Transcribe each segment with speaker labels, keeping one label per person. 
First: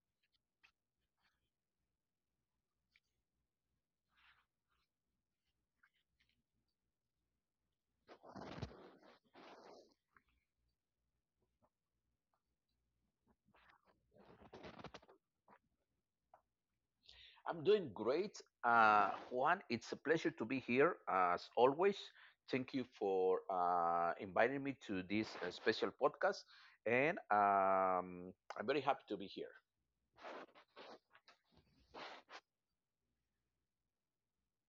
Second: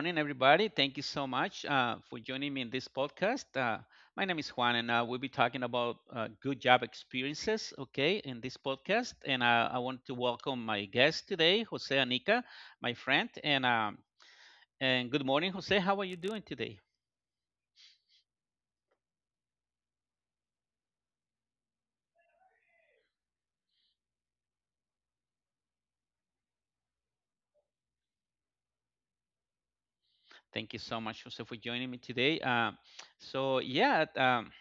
Speaker 1: morning, everybody. Thank you so much for joining me in this podcast. My name is Juan, and we'll be talking about good job experiences, okay, in this podcast. And I want to welcome my guest today, Jose Anica, my friend. And good morning, Jose. How are you doing today?
Speaker 2: I'm doing great. Juan, it's a pleasure to be here as always. Thank you for inviting me to this special podcast. And I'm very happy to be here.
Speaker 1: Thank you so much, Jose, for joining me today. So yeah,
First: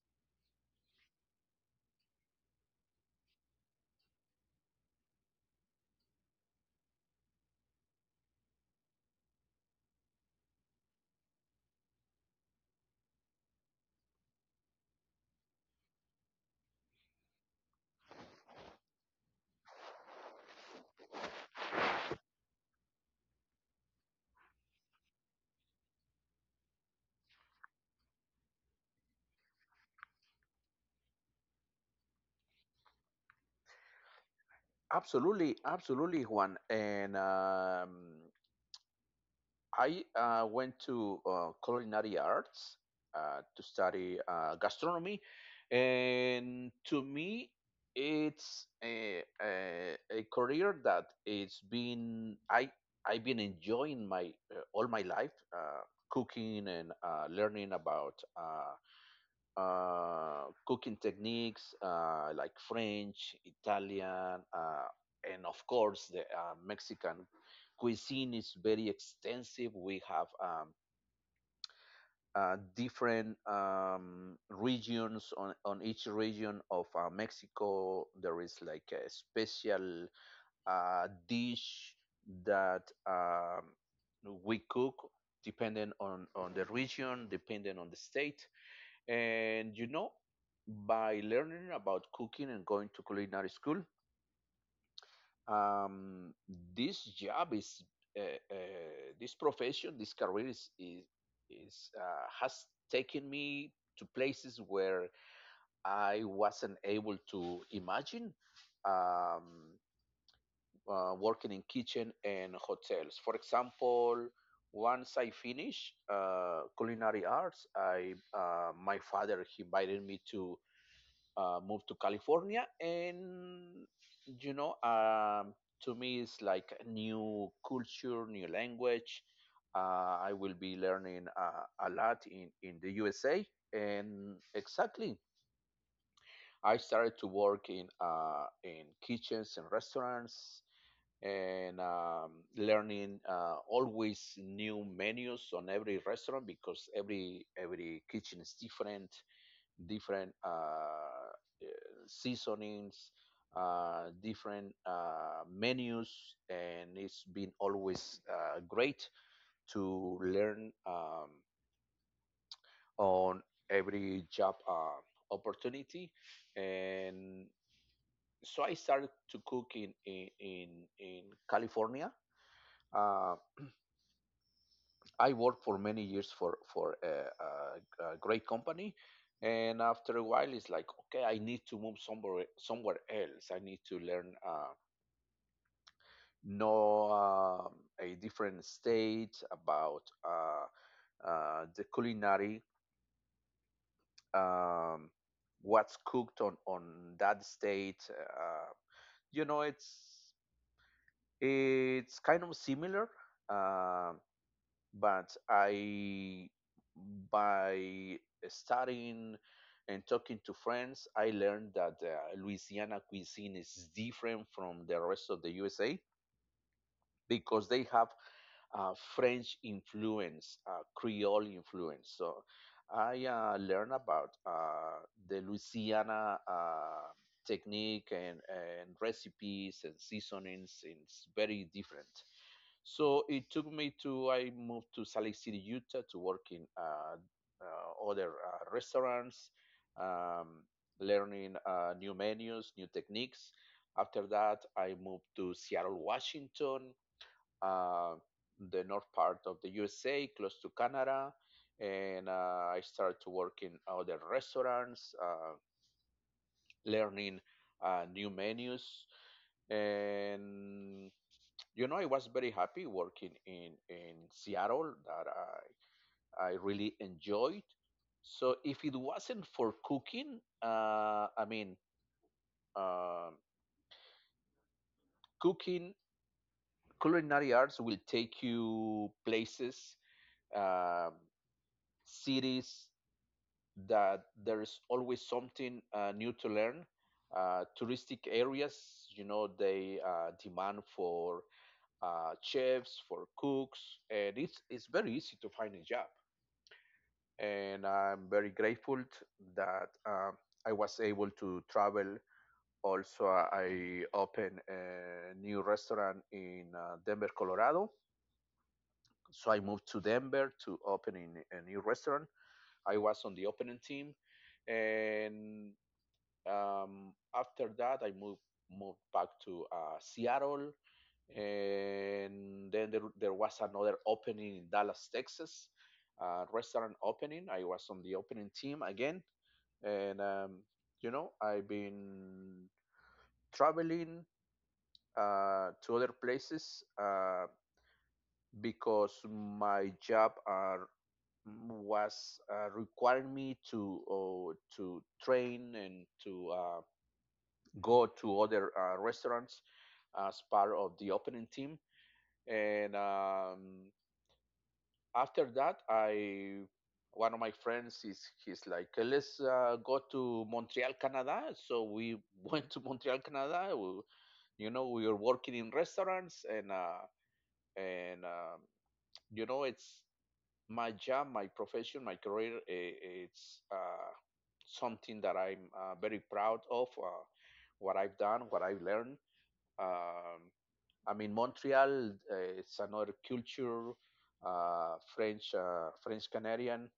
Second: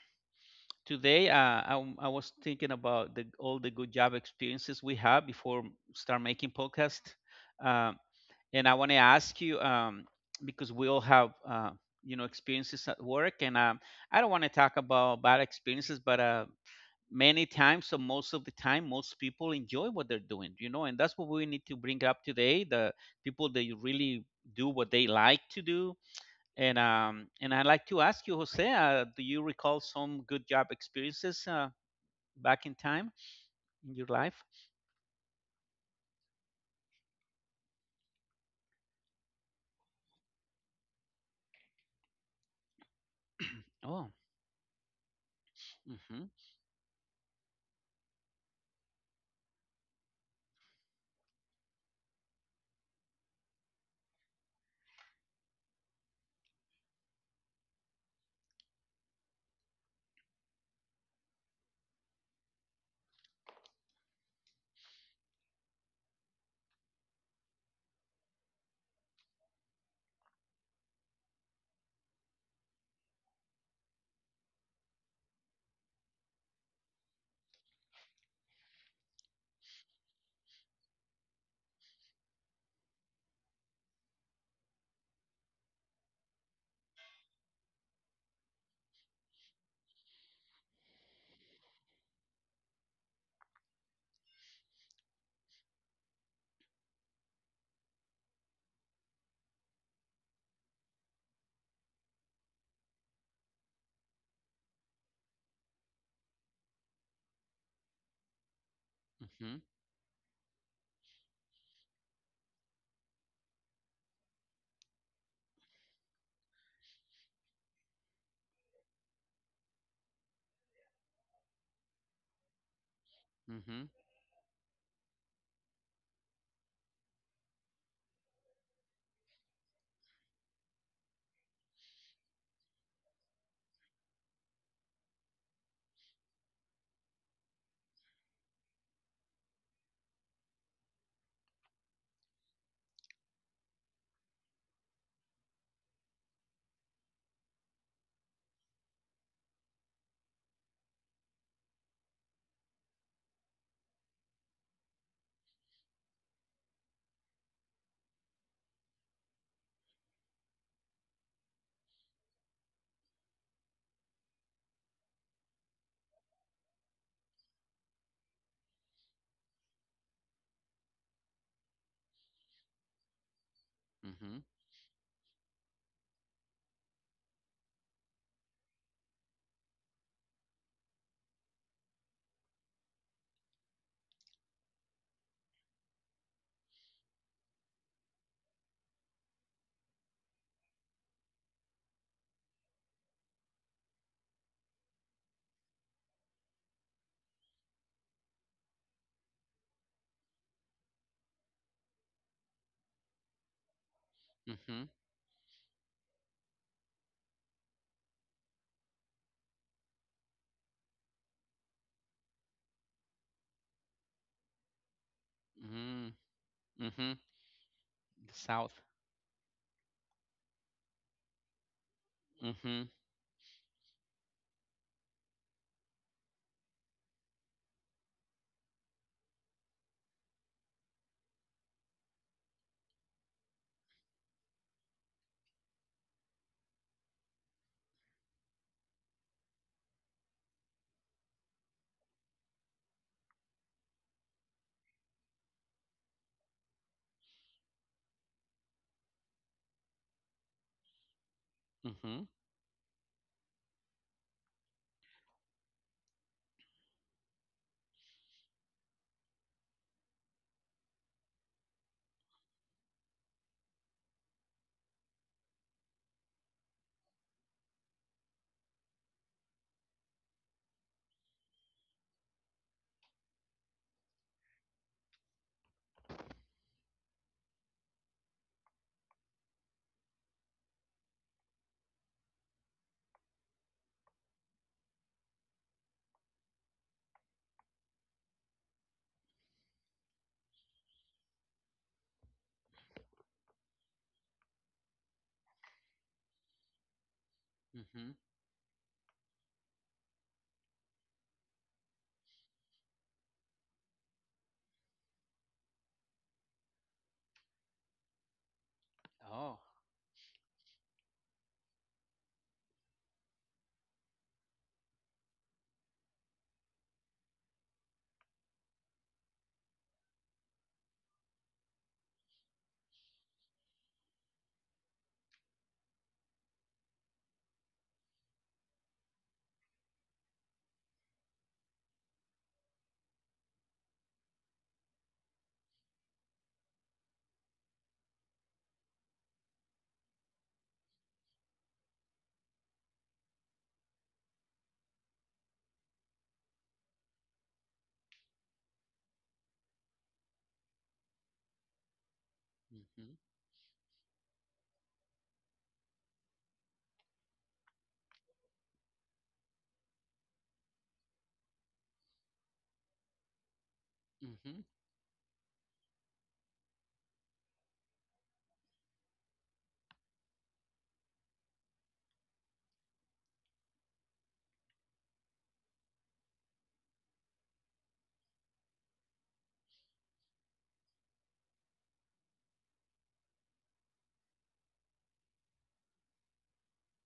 Speaker 1: today I was thinking about all the good job experiences we have before start making podcast. Uh, and I want to ask you, because we all have experiences at work, and I don't want to talk about bad experiences, but many times, so most of the time, most people enjoy what they're doing, and that's what we need to bring up today. The people that really do what they like to do, and I'd like to ask you, Jose, do you recall some good job experiences back in time in your life?
Speaker 2: Absolutely, absolutely, Juan. And I went to culinary arts to
Speaker 1: Oh,
Speaker 2: study gastronomy,
Speaker 1: mm-hmm,
Speaker 2: and to me, it's a career that it's been I've been enjoying my all my life, cooking and learning about cooking techniques like French, Italian, and of course the Mexican cuisine is very extensive. We have different regions on each region of Mexico. There is like a special dish that, um, we cook depending on the region, depending on the state. and you know, by learning about cooking and going to culinary school, um, this job is, uh, uh, this profession, this career is has taken me to places where I wasn't able to imagine,
Speaker 1: mm-hmm,
Speaker 2: um, working in kitchen and hotels. For example, once I finished culinary arts, I my father he invited me to moved to California.
Speaker 1: mm-hmm,
Speaker 2: You know, um, to me, it's like a new culture, new language. I will be learning a lot in the USA, and exactly, I started to work in kitchens and restaurants. And learning, always new menus on every restaurant because every kitchen is different, different seasonings, different menus, and it's been always great to learn, on every job opportunity. And so I started to cook in California. Uh,
Speaker 1: mm-hmm,
Speaker 2: I worked for many years for a great company, and after a while, it's like okay, I need to move somewhere else. I need to learn. Know, um a different state, about uh, the culinary, um, what's cooked on that state. You know, it's it's kind of similar, uh, but I by studying and talking to friends, I learned that Louisiana cuisine is different from the rest of the USA
Speaker 1: mm-hmm, mm-hmm.
Speaker 2: because they have
Speaker 1: The South.
Speaker 2: French influence, Creole influence. So
Speaker 1: Mm-hmm.
Speaker 2: I learned about the Louisiana technique and recipes and seasonings. It's very different. So it took me to, I moved to Salt Lake City, Utah to work in other restaurants, um, learning new menus, new techniques. After that, I moved to Seattle, Washington, uh, the north part of the USA, close to Canada,
Speaker 1: Mm-hmm.
Speaker 2: and I started to work in other restaurants, learning new menus, and you know I was very happy working in Seattle that I really enjoyed. So if it wasn't for cooking, I mean, um cooking culinary arts will take you places, um cities that there is always something new to learn. Touristic areas, you know, they demand for chefs, for cooks, and it's very easy to find a job. And
Speaker 1: Mm-hmm.
Speaker 2: I'm very grateful that, I was able to travel. Also, I opened a new restaurant in Denver, Colorado. So
Speaker 1: Oh.
Speaker 2: I moved to Denver to open in a new restaurant. I was on the opening team. And After that, I moved back to Seattle, and then there was another opening in Dallas, Texas, restaurant opening. I was on the opening team again, and you know I've been traveling to other places because my job was requiring me to train and to go to other restaurants as part of the opening team. And
Speaker 1: Mm-hmm.
Speaker 2: After that, I one of my friends is he's like let's go to Montreal, Canada. So we went to Montreal, Canada.
Speaker 1: Mm-hmm.
Speaker 2: You know, we were working in restaurants, and you know, it's my job, my profession, my career. It's something that I'm very proud of. What I've done, what I've learned. Um, I mean, Montreal, it's another culture, French, French Canadian,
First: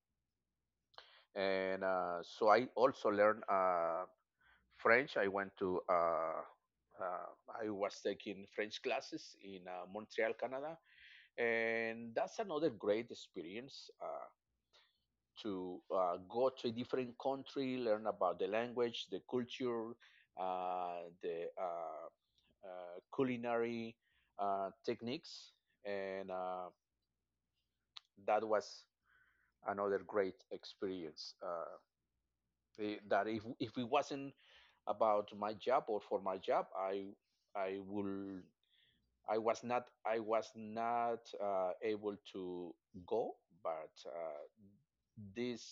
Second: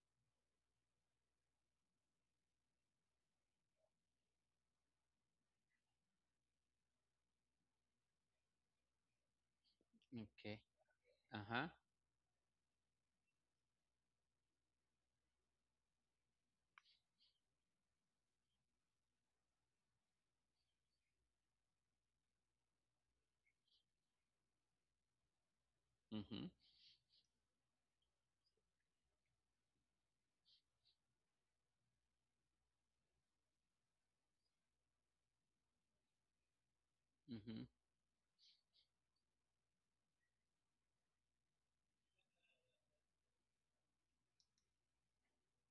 Speaker 2: and so I also learned French. Uh, I was taking French classes in Montreal,
Speaker 1: Okay.
Speaker 2: Canada,
Speaker 1: Uh-huh.
Speaker 2: and that's another great experience. To go to a different country, learn about the language, the culture, the culinary techniques, and
Speaker 1: Mm-hmm.
Speaker 2: that was another great experience. That if it wasn't about my job or for my job,
Speaker 1: Mm-hmm.
Speaker 2: I will I was not able to go. But this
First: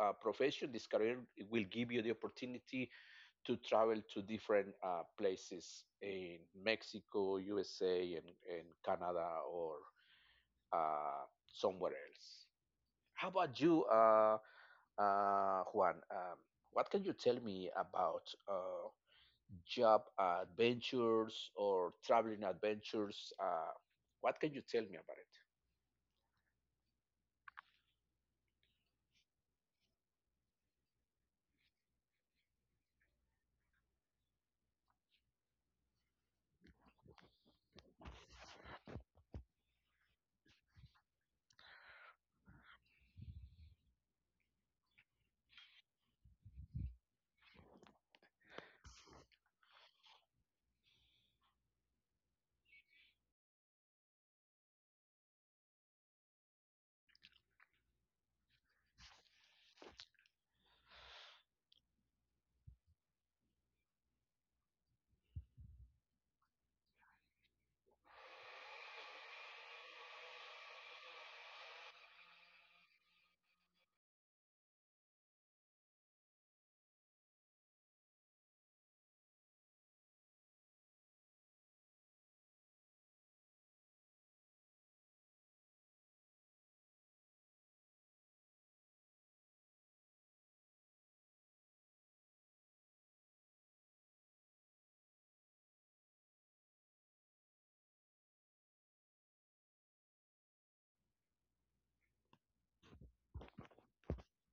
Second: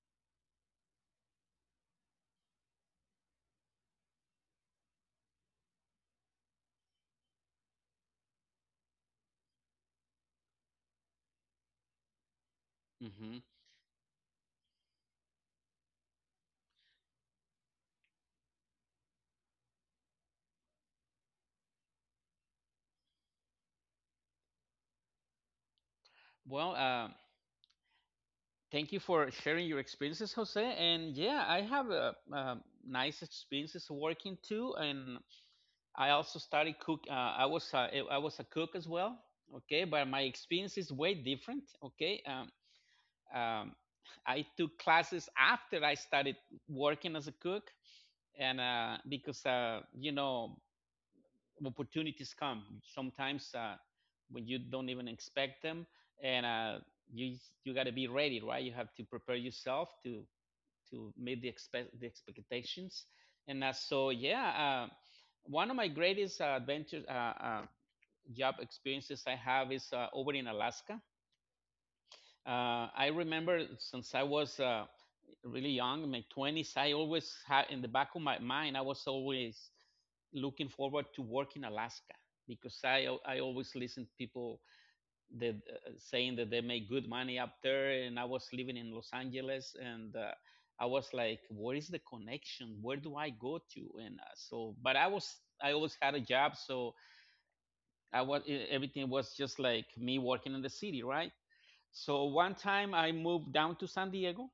Speaker 2: profession, this career, will give you the opportunity to travel to different places in Mexico, USA, and Canada, or uh, somewhere else. How
Speaker 1: Mm-hmm.
Speaker 2: about you? Juan, what can you tell me about job adventures or traveling adventures? What can you tell me about it?
Speaker 1: Well, thank you for sharing your experiences, Jose. And yeah, I have nice experiences working too. And I also started cook. I was a cook as well. Okay, but my experience is way different. Okay. Um, I took classes after I started working as a cook. And because, opportunities come sometimes when you don't even expect them, and you you got to be ready, right? You have to prepare yourself to meet the expectations, and so yeah. Uh, One of my greatest adventure job experiences I have is over in Alaska. I remember, since I was really young, in my 20s, I always had in the back of my mind. I was always looking forward to work in Alaska because I always listened to people that, saying that they make good money up there. And I was living in Los Angeles, and I was like, where is the connection? Where do I go to? And so, but I always had a job. So I was, everything was just like me working in the city, right? So one time I moved down to San Diego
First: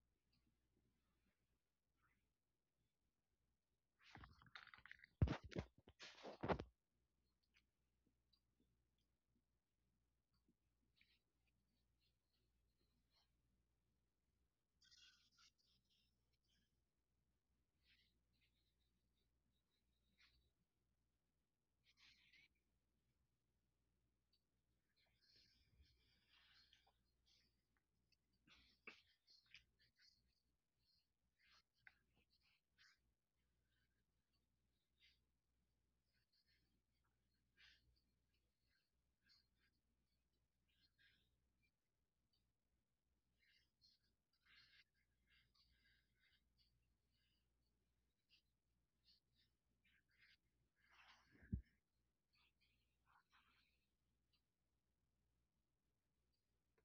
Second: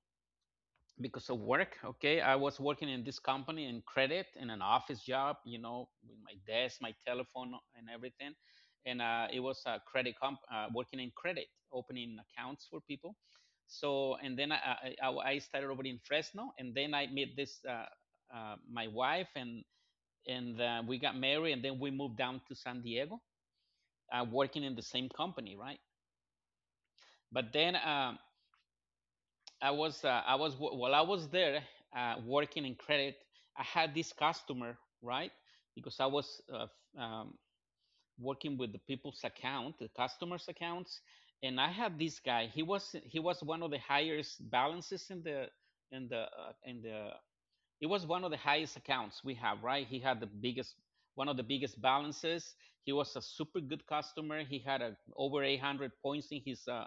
Speaker 1: because of work. Okay, I was working in this company in credit, in an office job, with my desk, my telephone, and everything. And it was working in credit, opening accounts for people. So and then I started over in Fresno, and then I met this my wife, and we got married, and then we moved down to San Diego, working in the same company, right? But then I was while I was there, working in credit, I had this customer, right, because I was um, working with the customers' accounts, and I had this guy. He was one of the highest balances in the. It was one of the highest accounts we have, right? He had the biggest one of the biggest balances. He was a super good customer. He had over 800 points in his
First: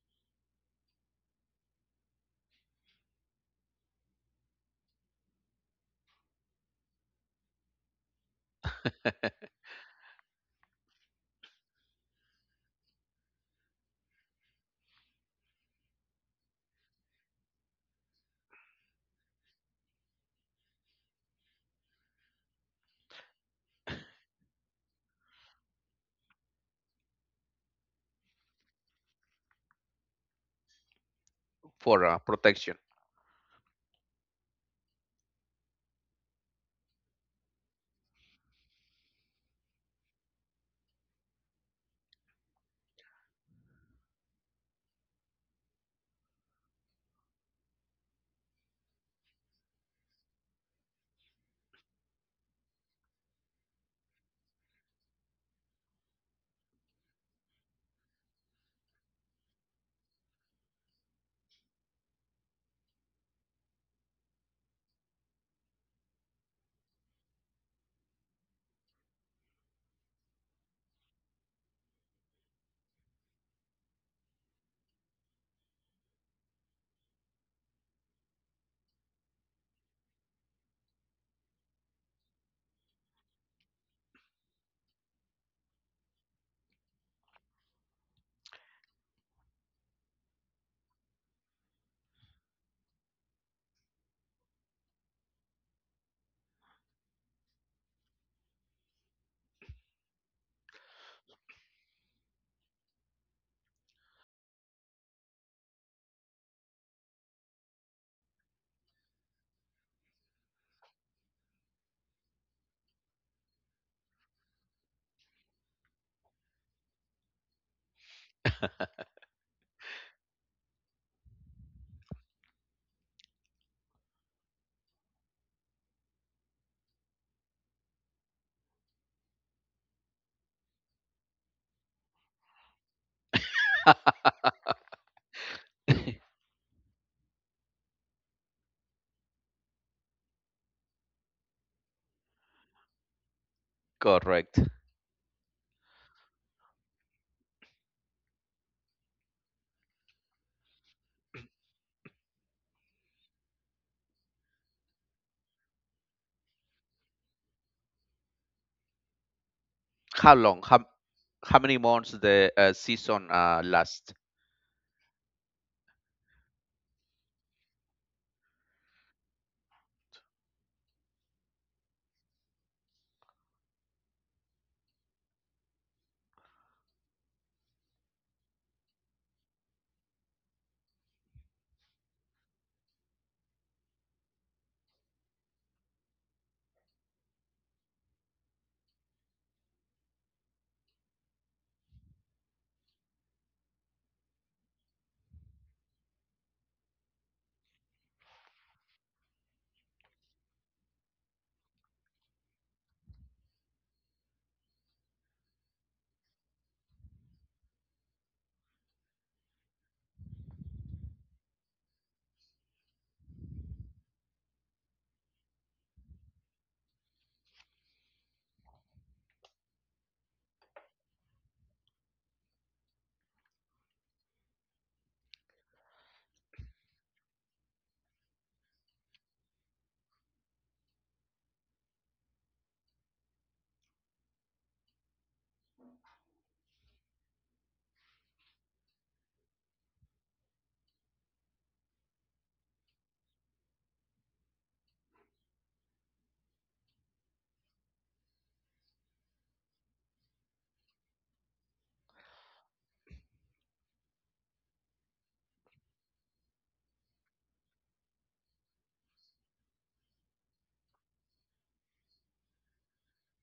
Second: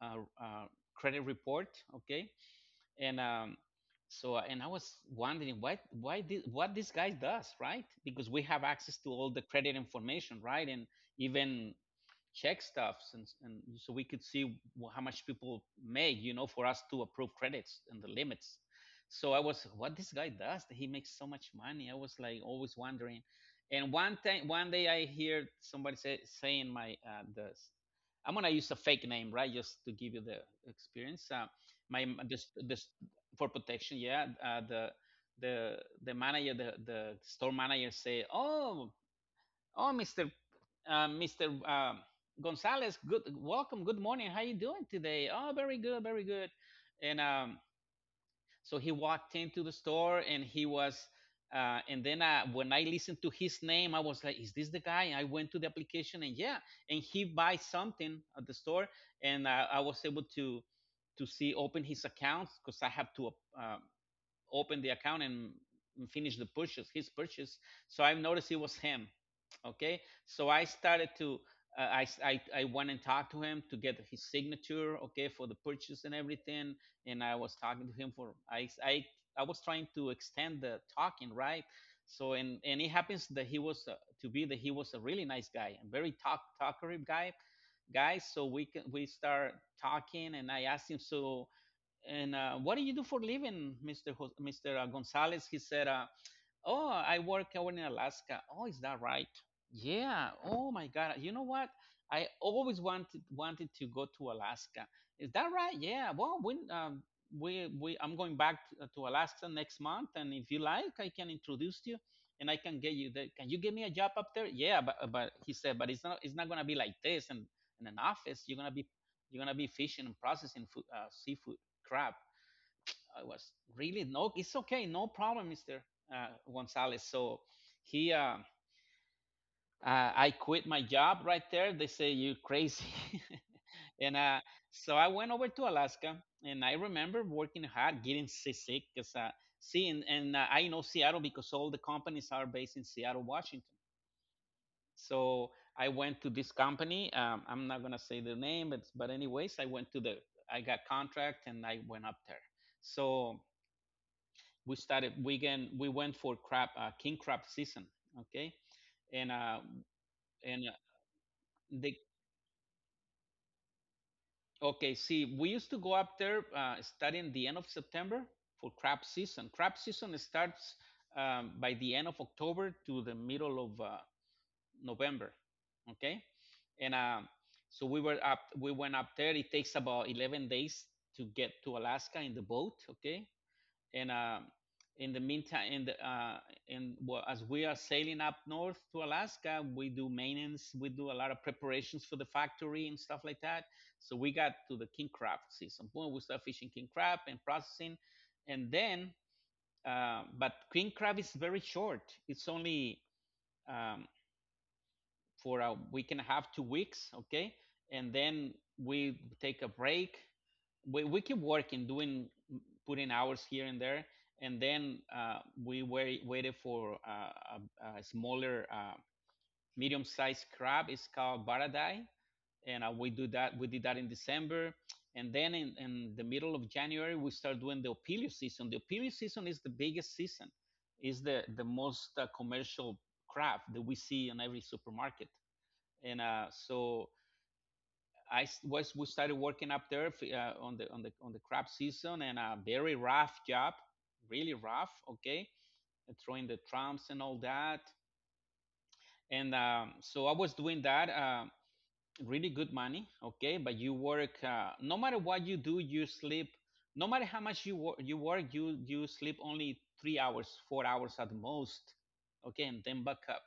Speaker 1: uh, uh, credit report. Okay. And um, so uh, and I was wondering, why did what this guy does, right, because we have access to all the credit information, right, and even check stuffs, and so we could see how much people make, for us to approve credits and the limits. So I was, what this guy does, he makes so much money. I was like always wondering. And one time, one day, I hear somebody saying my the I'm gonna use a fake name, right, just to give you the experience.
Speaker 2: For
Speaker 1: My this
Speaker 2: protection.
Speaker 1: this For protection, yeah. The the manager, the store manager say, "Oh, oh, Mr. Gonzalez. Good, welcome. Good morning. How you doing today?" "Oh, very good, very good." And so he walked into the store, and he was. And then when I listened to his name, I was like, "Is this the guy?" And I went to the application, and yeah, and he buys something at the store, and I was able to see open his account because I have to uh, open the account and finish his purchase. So I noticed it was him. Okay, so I started to. I went and talked to him to get his signature, okay, for the purchase and everything. And I was talking to him for I was trying to extend the talking, right. So and it happens, that he was to be that he was a really nice guy and very talkative guy, so we start talking, and I asked him, so, and "What do you do for living, Mr. Gonzalez?" He said, "Oh, I work over in Alaska." "Oh, is that right?" "Yeah." "Oh my God, you know what? I always wanted to go to Alaska." "Is that right?" "Yeah, well, when we I'm going back to Alaska next month, and if you like, I can introduce you, and I can get you there." "Can you get me a job up there?" "Yeah." But he said, but it's not gonna be like this and in an office. You're gonna be fishing and processing food, seafood, crab. I was really, "No, it's okay, no problem, Mister Gonzalez." So he, uh, I quit my job right there. They say, "You are crazy," and so I went over to Alaska, and I remember working hard, getting seasick, because see, and I know Seattle because all the companies are based in Seattle, Washington.
Speaker 2: Correct.
Speaker 1: So I went to this company. I'm not gonna say the name, but anyways, I got contract, and I went up there. So we started we can we went for crab king crab season, okay, and uh
Speaker 2: How long?
Speaker 1: and
Speaker 2: How many
Speaker 1: they
Speaker 2: months the season last?
Speaker 1: okay, see, we used to go up there starting the end of September for crab season. Crab season starts, by the end of October to the middle of November. Okay and uh. So we went up there. It takes about 11 days to get to Alaska in the boat, okay, and in the meantime, in the in well, as we are sailing up north to Alaska, we do maintenance, we do a lot of preparations for the factory and stuff like that. So we got to the king crab season. Boom, we start fishing king crab and processing, and then but king crab is very short. It's only, um, for a week and a half, 2 weeks, okay? And then we take a break. We keep working, doing putting hours here and there, and then waited for a smaller, medium-sized crab. It's called baradai, and we do that. We did that in December, and then in the middle of January we start doing the opilio season. The opilio season is the biggest season. Is the most commercial crab that we see in every supermarket, and so I was we started working up there on the crab season, and a very rough job, really rough. Okay, and throwing the trumps and all that, and so I was doing that. Really good money, okay, but you work. No matter what you do, you sleep. No matter how much you work, you sleep only 3 hours, 4 hours at most, okay, and then back up.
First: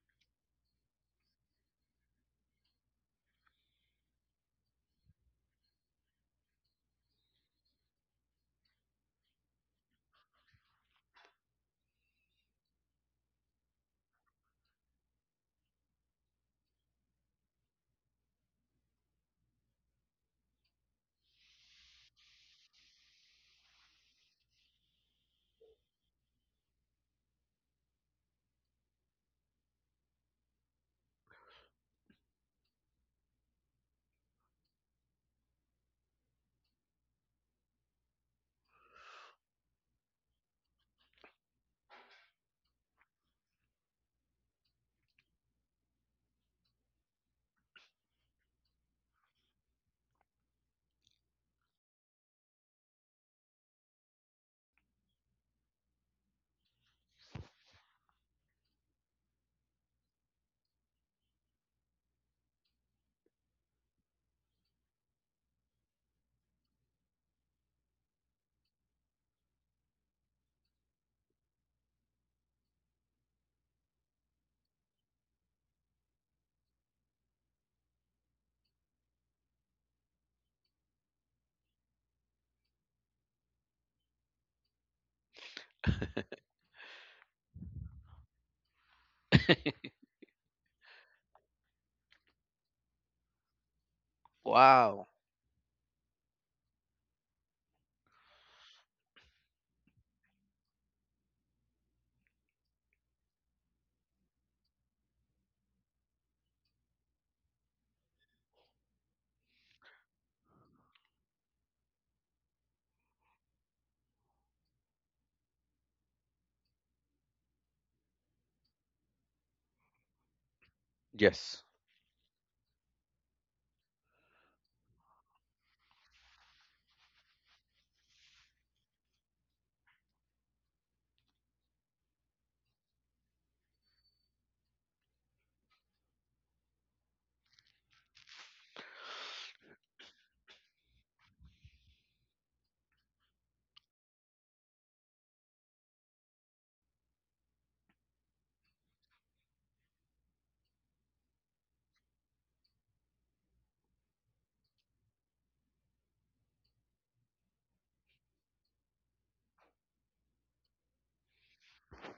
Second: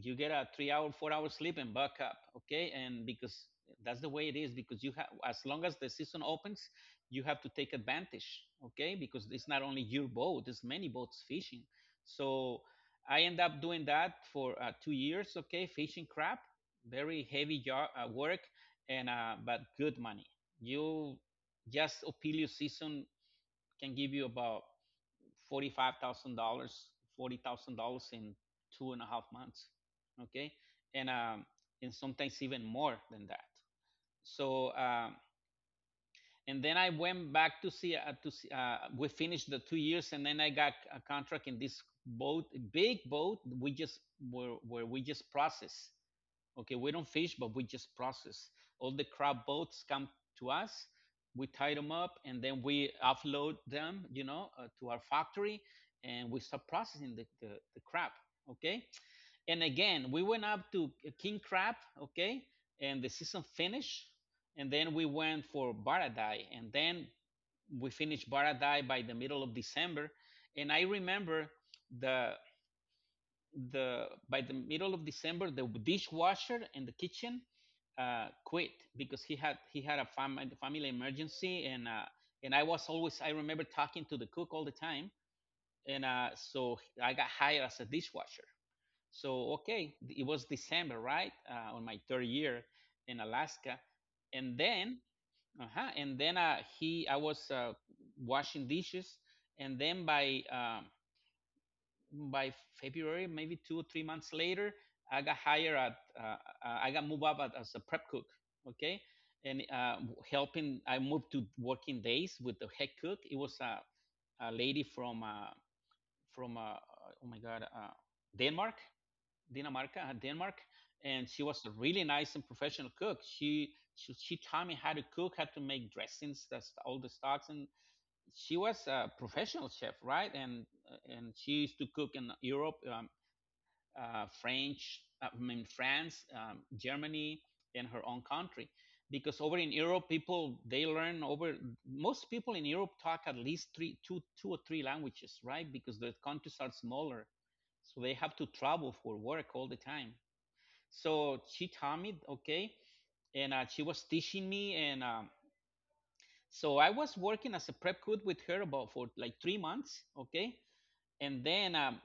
Speaker 1: You get a 3 hour, 4 hour sleep and buck up. Okay. And because that's the way it is, because you have, as long as the season opens, you have to take advantage. Okay. Because it's not only your boat, there's many boats fishing. So I end up doing that for 2 years. Okay. Fishing crab, very heavy work, and, but good money. You, just Opelio season can give you about $45,000, $40,000 in 2.5 months. Okay, and um, and sometimes even more than that. So and then I went back to see, we finished the 2 years, and then I got a contract in this boat, big boat. We just were where we just process. Okay, we don't fish, but we just process. All the crab boats come to us. We tie them up and then we offload them, to our factory, and we start processing the crab. Okay, and again, we went up to king crab. Okay, and the season finished, and then we went for Baradai, and then we finished Baradai by the middle of December. And I remember the the by the middle of December, the dishwasher in the kitchen quit because he had a family emergency, and I was always I remember talking to the cook all the time, and so I got hired as a dishwasher. So okay, it was December, right, on my third year in Alaska, and then
Speaker 2: Wow.
Speaker 1: uh-huh, and then he I was washing dishes, and then by February, maybe 2 or 3 months later, I got hired at, uh, uh, I got moved up at, as a prep cook. Okay. And helping, I moved to working days with the head cook. It was a lady from, from, uh, oh my God, Denmark, Dinamarca, Denmark. And she
Speaker 2: Yes.
Speaker 1: was a really nice and professional cook. She taught me how to cook, how to make dressings, that's all the stocks, and she was a professional chef, right? And she used to cook in Europe, French, I mean France, Germany, and her own country, because over in Europe, people they learn over. Most people in Europe talk at least two, or three languages, right? Because the countries are smaller, so they have to travel for work all the time. So she taught me, okay, and she was teaching me, and so I was working as a prep cook with her about for like 3 months, okay, and then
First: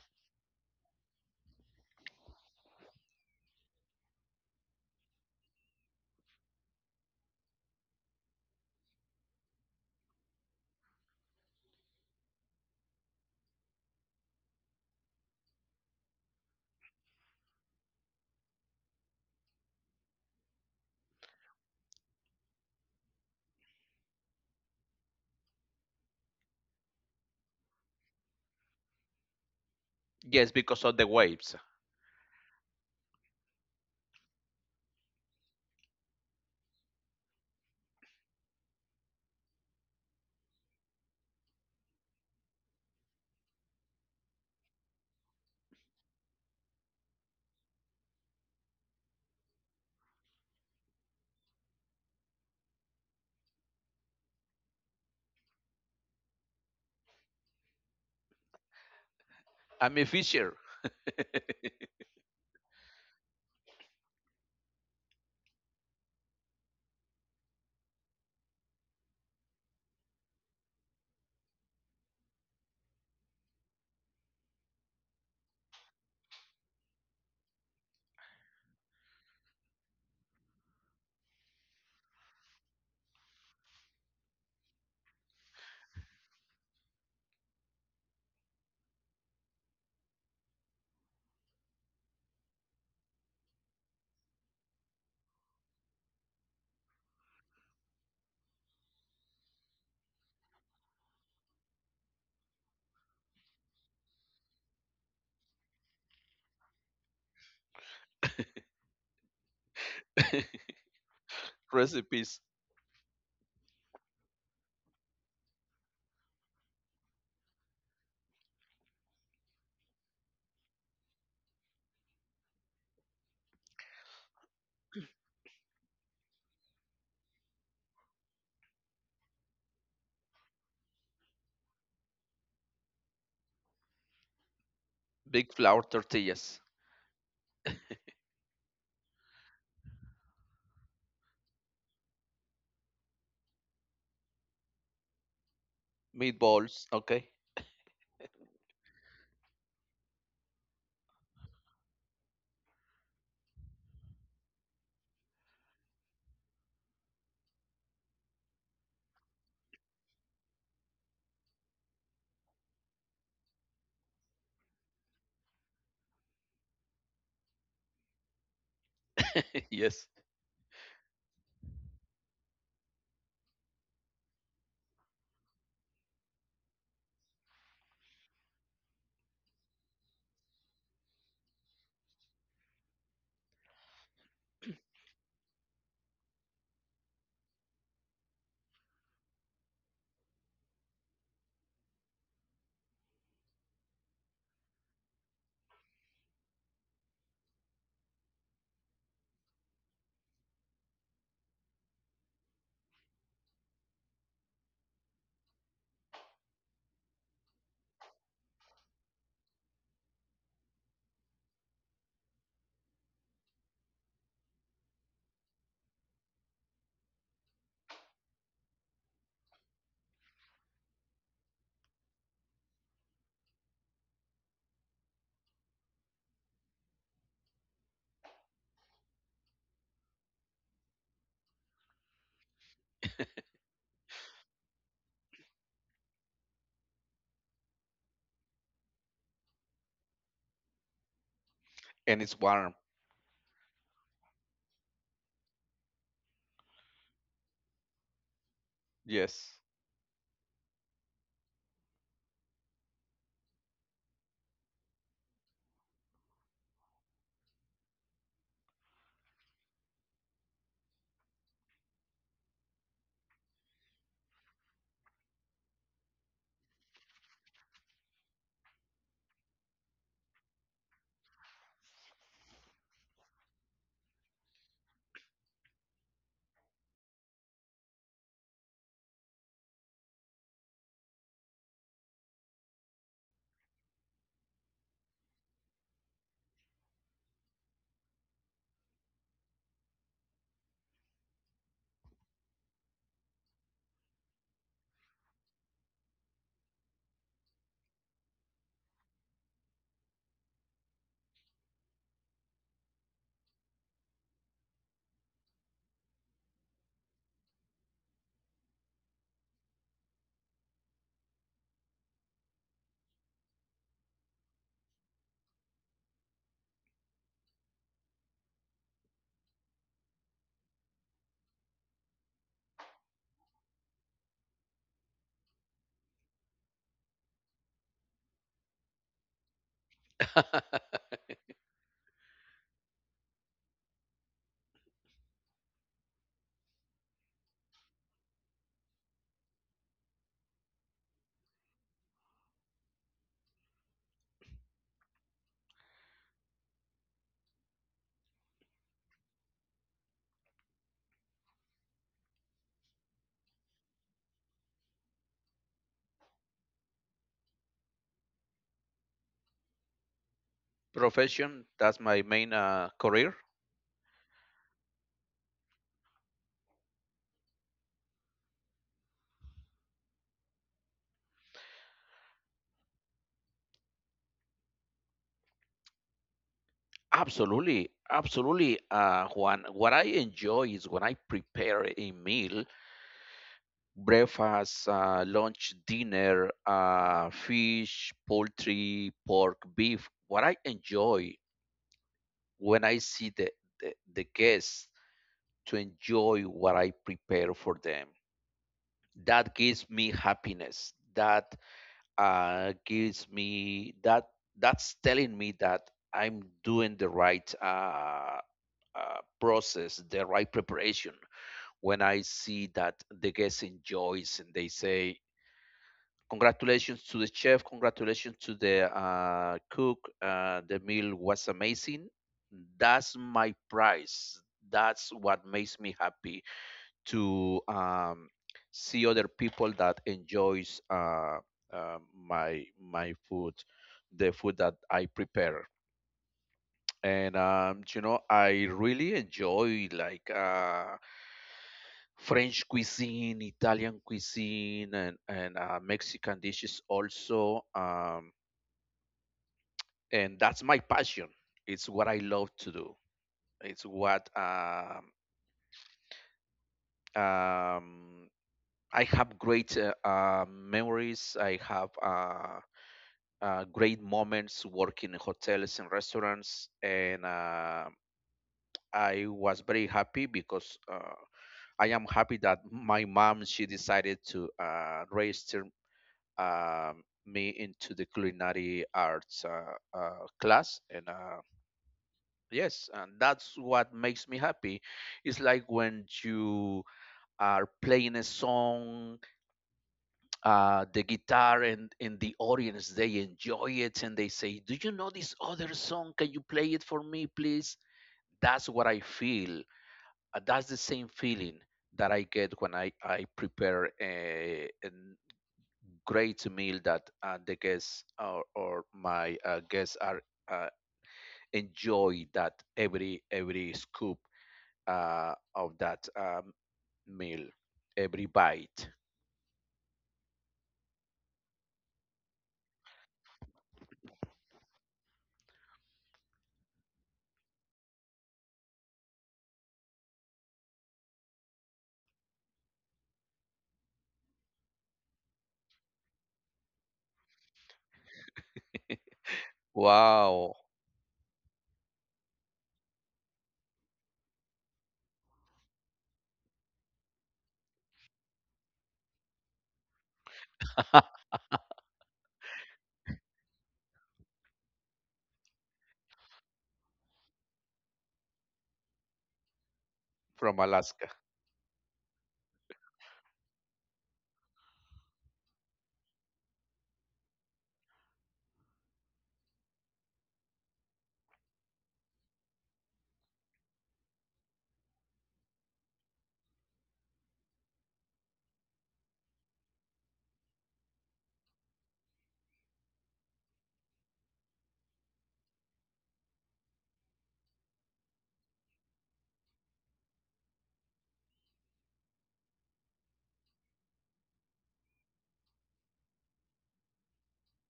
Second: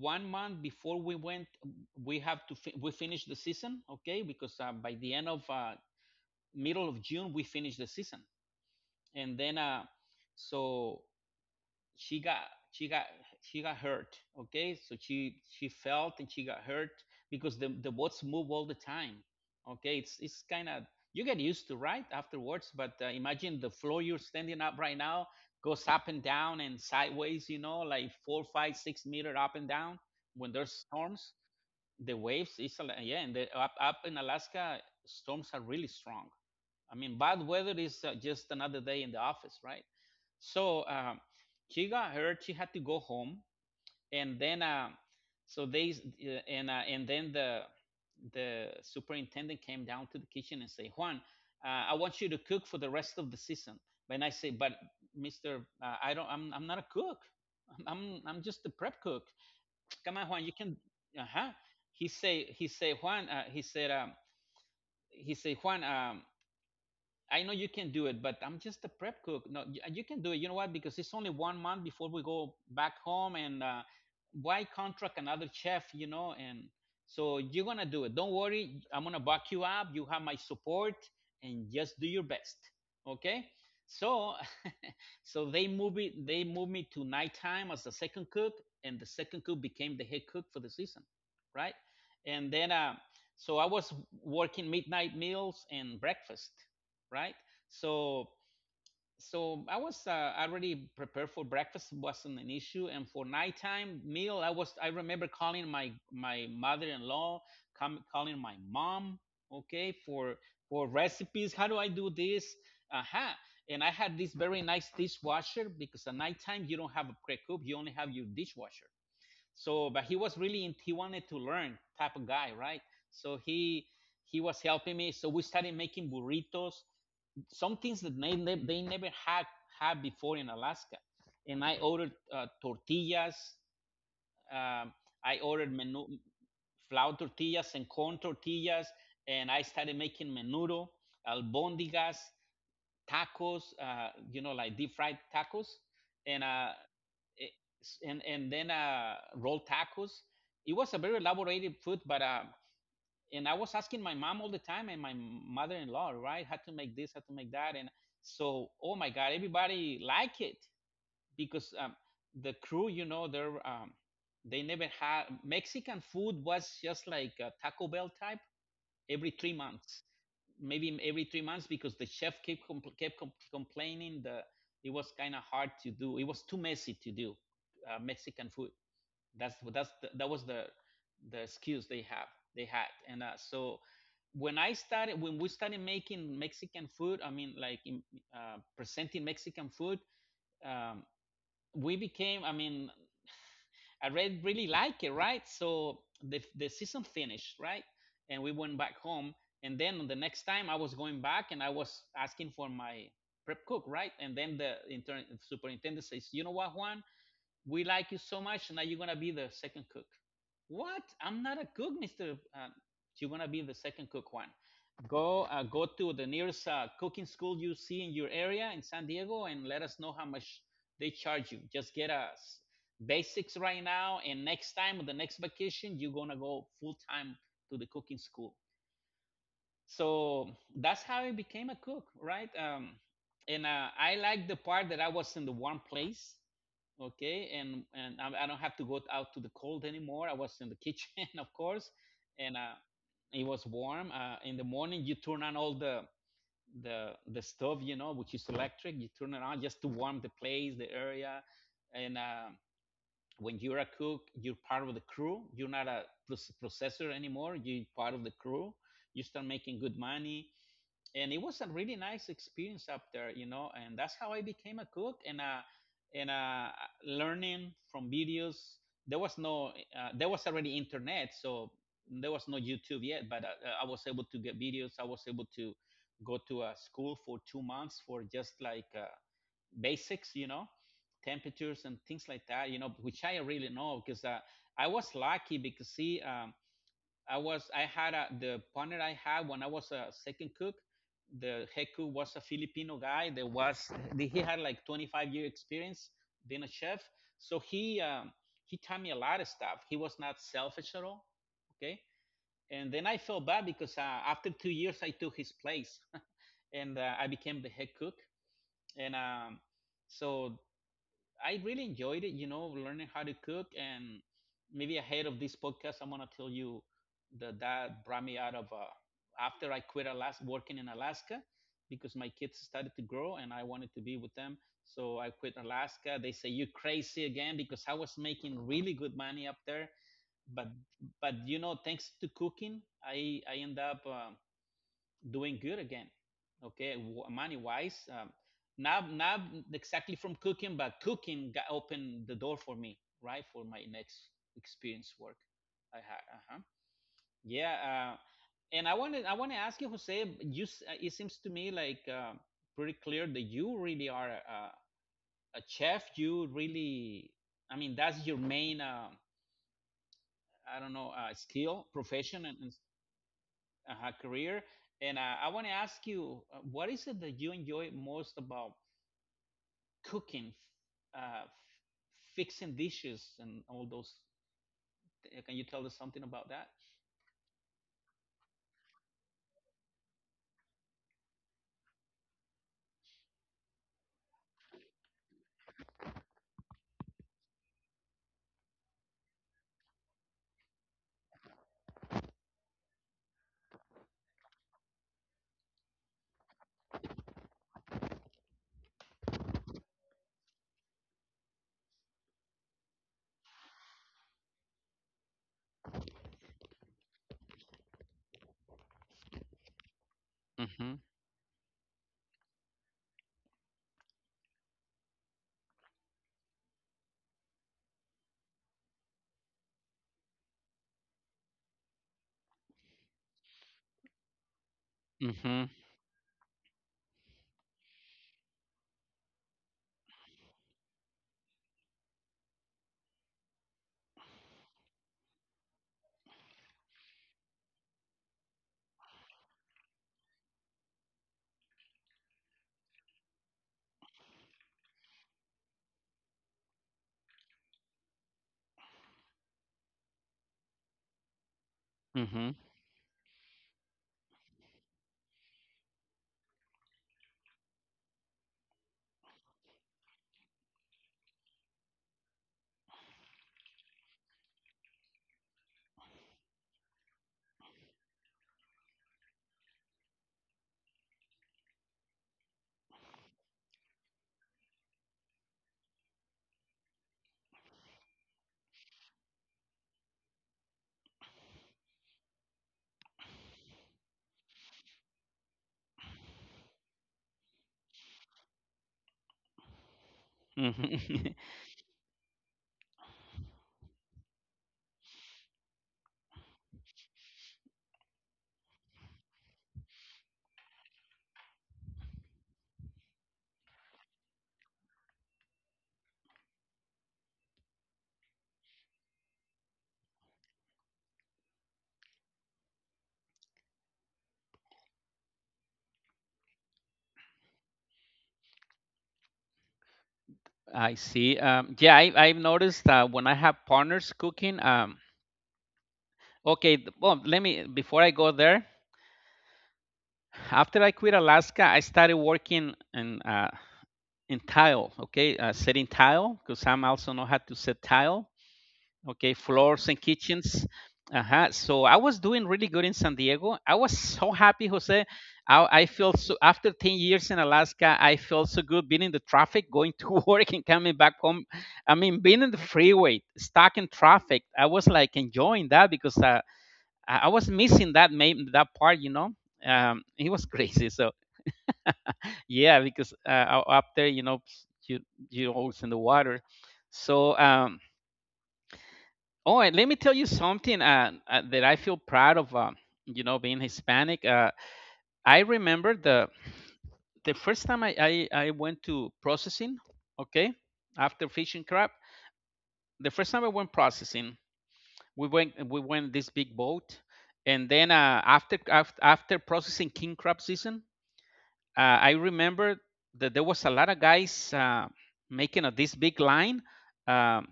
Speaker 1: 1 month before we went, we have to fi- we finish the season, okay, because by the end of middle of June we finish the season, and then so she got she got she got hurt. Okay, so she felt and she got hurt, because the boats move all the time. Okay, it's kind of, you get used to right afterwards, but imagine the floor you're standing up right now goes up and down and sideways, you know, like 4, 5, 6 meter up and down
Speaker 2: Yes,
Speaker 1: when there's
Speaker 2: because of the
Speaker 1: storms,
Speaker 2: waves.
Speaker 1: the waves. Yeah, and the, up in Alaska storms are really strong. I mean, bad weather is just another day in the office, right? So she got hurt. She had to go home, and then so they and then the superintendent came down to the kitchen and say, Juan, I want you to cook for the rest of the season. And I say, but Mister, I don't. I'm not a cook. I'm just a prep cook.
Speaker 2: I'm a
Speaker 1: Come on, Juan,
Speaker 2: fisher.
Speaker 1: you can. Uh huh. He say Juan. He say Juan. I know you can do it, but I'm just a prep cook. No, you can do it. You know why? Because it's only 1 month before we go back home, and why contract another chef? You know, and so you're gonna do it. Don't worry. I'm gonna back you up. You have my support, and just do your best. Okay. So, so they move it. They moved me to nighttime as the second cook, and the second cook became the head cook for the season, right? And then, so I was working midnight meals and breakfast, right? So so I was already prepared for breakfast wasn't an issue, and for nighttime meal, I remember calling my mother-in-law, calling my mom, okay, for recipes. How do I do
Speaker 2: Recipes:
Speaker 1: this? Uh-huh. And I had this very nice dishwasher because at nighttime you don't have a pre-cook, you only have your dishwasher. So, but he was he wanted to learn type of guy, right? So he was helping me. So we started making burritos, some things that they never had before in Alaska. And I ordered tortillas. Um, I
Speaker 2: big
Speaker 1: ordered
Speaker 2: flour
Speaker 1: menu
Speaker 2: tortillas,
Speaker 1: flour tortillas and corn tortillas, and I started making menudo, albondigas, tacos. You know, like deep fried tacos, and
Speaker 2: meatballs. Okay.
Speaker 1: and then rolled tacos. It was a very elaborated food, but and I was asking my mom all the time and my mother-in-law, right? How to make this, how to make that, and so oh my god, everybody liked it because the crew, you know, they never had Mexican food, was just like a Taco Bell type every three
Speaker 2: Yes,
Speaker 1: months, maybe every 3 months because the chef kept compl- kept com- complaining that it was kind of hard to do, it was too messy to do Mexican food. That was the skills they had, and so when we started making Mexican food, I mean, like, presenting Mexican food, um, we became, I mean, I really, really like it, right? So the season finished, right, and we went back home, and then the next time I was going back and I was asking for my prep cook, right, and then the intern superintendent says, you know what, Juan, we like you so much, now you're gonna be the second cook. What? I'm not a cook, Mister. You're gonna be the second cook one. Go go to the nearest cooking school you see in your area in San Diego, and let us know how much they charge you. Just get us basics right now, and next time, the next vacation, you're gonna go full time to the cooking school. So that's how I became a cook, right? And I like the part that I was in the warm place, okay, and I don't have to go out to the cold anymore. I was in the kitchen, of course,
Speaker 2: and it's
Speaker 1: and
Speaker 2: warm.
Speaker 1: it was warm. In the morning, you turn on all the the stove, you know, which is electric. You turn it
Speaker 2: Yes.
Speaker 1: on just to warm the place, the area, and. When you're a cook, you're part of the crew. You're not a processor anymore. You're part of the crew. You start making good money, and it was a really nice experience up there, you know, and that's how I became a cook. And Learning from videos. There was no there was already internet, so there was no YouTube yet, but I was able to get videos. I was able to go to a school for 2 months for just like basics, you know, temperatures and things like that, you know, which I really know because I was lucky because see, I had a, the partner I had when I was a second cook. The head cook was a Filipino guy that was he had like 25-year experience being a chef. So he taught me a lot of stuff. He was not selfish at all. Okay. And then I felt bad because after 2 years I took his place and I became the head cook. And so I really enjoyed it, you know, learning how to cook. And maybe ahead of this podcast, I'm gonna tell you that that brought me out of after I quit Alaska, working in Alaska, because my kids started to grow and I wanted to be with them. So I quit Alaska. They say you crazy again because I was making really good money up there. But but you know, thanks to cooking, I end up doing good again. Okay, money wise, not exactly from cooking, but cooking got opened the door for me, right, for my next experience work. I had, uh-huh. Yeah, and I want to ask you, Jose. You, it seems to me like pretty clear that you really are a chef. You really, I mean, that's your main, I don't know,
Speaker 2: Profession,
Speaker 1: skill,
Speaker 2: that's my
Speaker 1: profession,
Speaker 2: main
Speaker 1: and
Speaker 2: career.
Speaker 1: career. And I want to ask you, what is it that you enjoy most about cooking, uh, f- fixing dishes, and all those? Can you tell us something about that?
Speaker 2: Absolutely, absolutely, Juan. What I enjoy is when I prepare a meal, breakfast, lunch, dinner, fish, poultry, pork, beef. What I enjoy, when I see the guests to enjoy what I prepare for them, that gives me happiness. That gives me that. That's telling me that I'm doing the right process, the right
Speaker 1: Mhm,
Speaker 2: preparation. When I see that the guest enjoys and they say, "Congratulations to the chef! Congratulations to the cook! The meal was amazing." That's my prize. That's what
Speaker 1: mhm,
Speaker 2: makes me happy to, see other people that enjoys my food, the food that I prepare. And you know, I really enjoy like French cuisine, Italian cuisine, and Mexican dishes also. And that's my passion. It's what I love
Speaker 1: mhm,
Speaker 2: to do. It's what um, I have great, memories. I have great moments working in hotels and restaurants, and I was very happy because I am happy that my mom she decided to register me into the culinary arts class. And Yes, and that's what makes me happy. It's like when you are playing a song, the
Speaker 1: mhm.
Speaker 2: guitar, and the audience they enjoy it and they say, do you know this other song, can you play it for me please? That's what I feel. That's the same feeling that I get when I prepare a great meal that, the guests or my guests are, uh, enjoy that every scoop of that, meal, every bite.
Speaker 1: I see. Yeah, I've noticed that when I have partners cooking, okay, well, let me, before I go there, after I quit Alaska, I started working in, in tile, okay, setting tile, because I'm also know how to set tile. Okay, floors and kitchens.
Speaker 2: Wow.
Speaker 1: Uh-huh. So I was doing really good in San Diego. I was so happy, Jose. I feel so, after 10 years in Alaska, I felt so good being in the traffic going to work and coming back home. I mean, being in the freeway stuck in traffic, I was like enjoying that, because I was missing that part. It was
Speaker 2: From
Speaker 1: crazy,
Speaker 2: Alaska.
Speaker 1: so. Yeah, because, up there, you you always in the water. So. Oh, and let me tell you something, that I feel proud of. Being Hispanic, I remember the first time, I went to processing. Okay, after fishing crab, the first time I went processing, we went this big boat, and then after processing king crab season. I remember that there was a lot of guys making this big line. um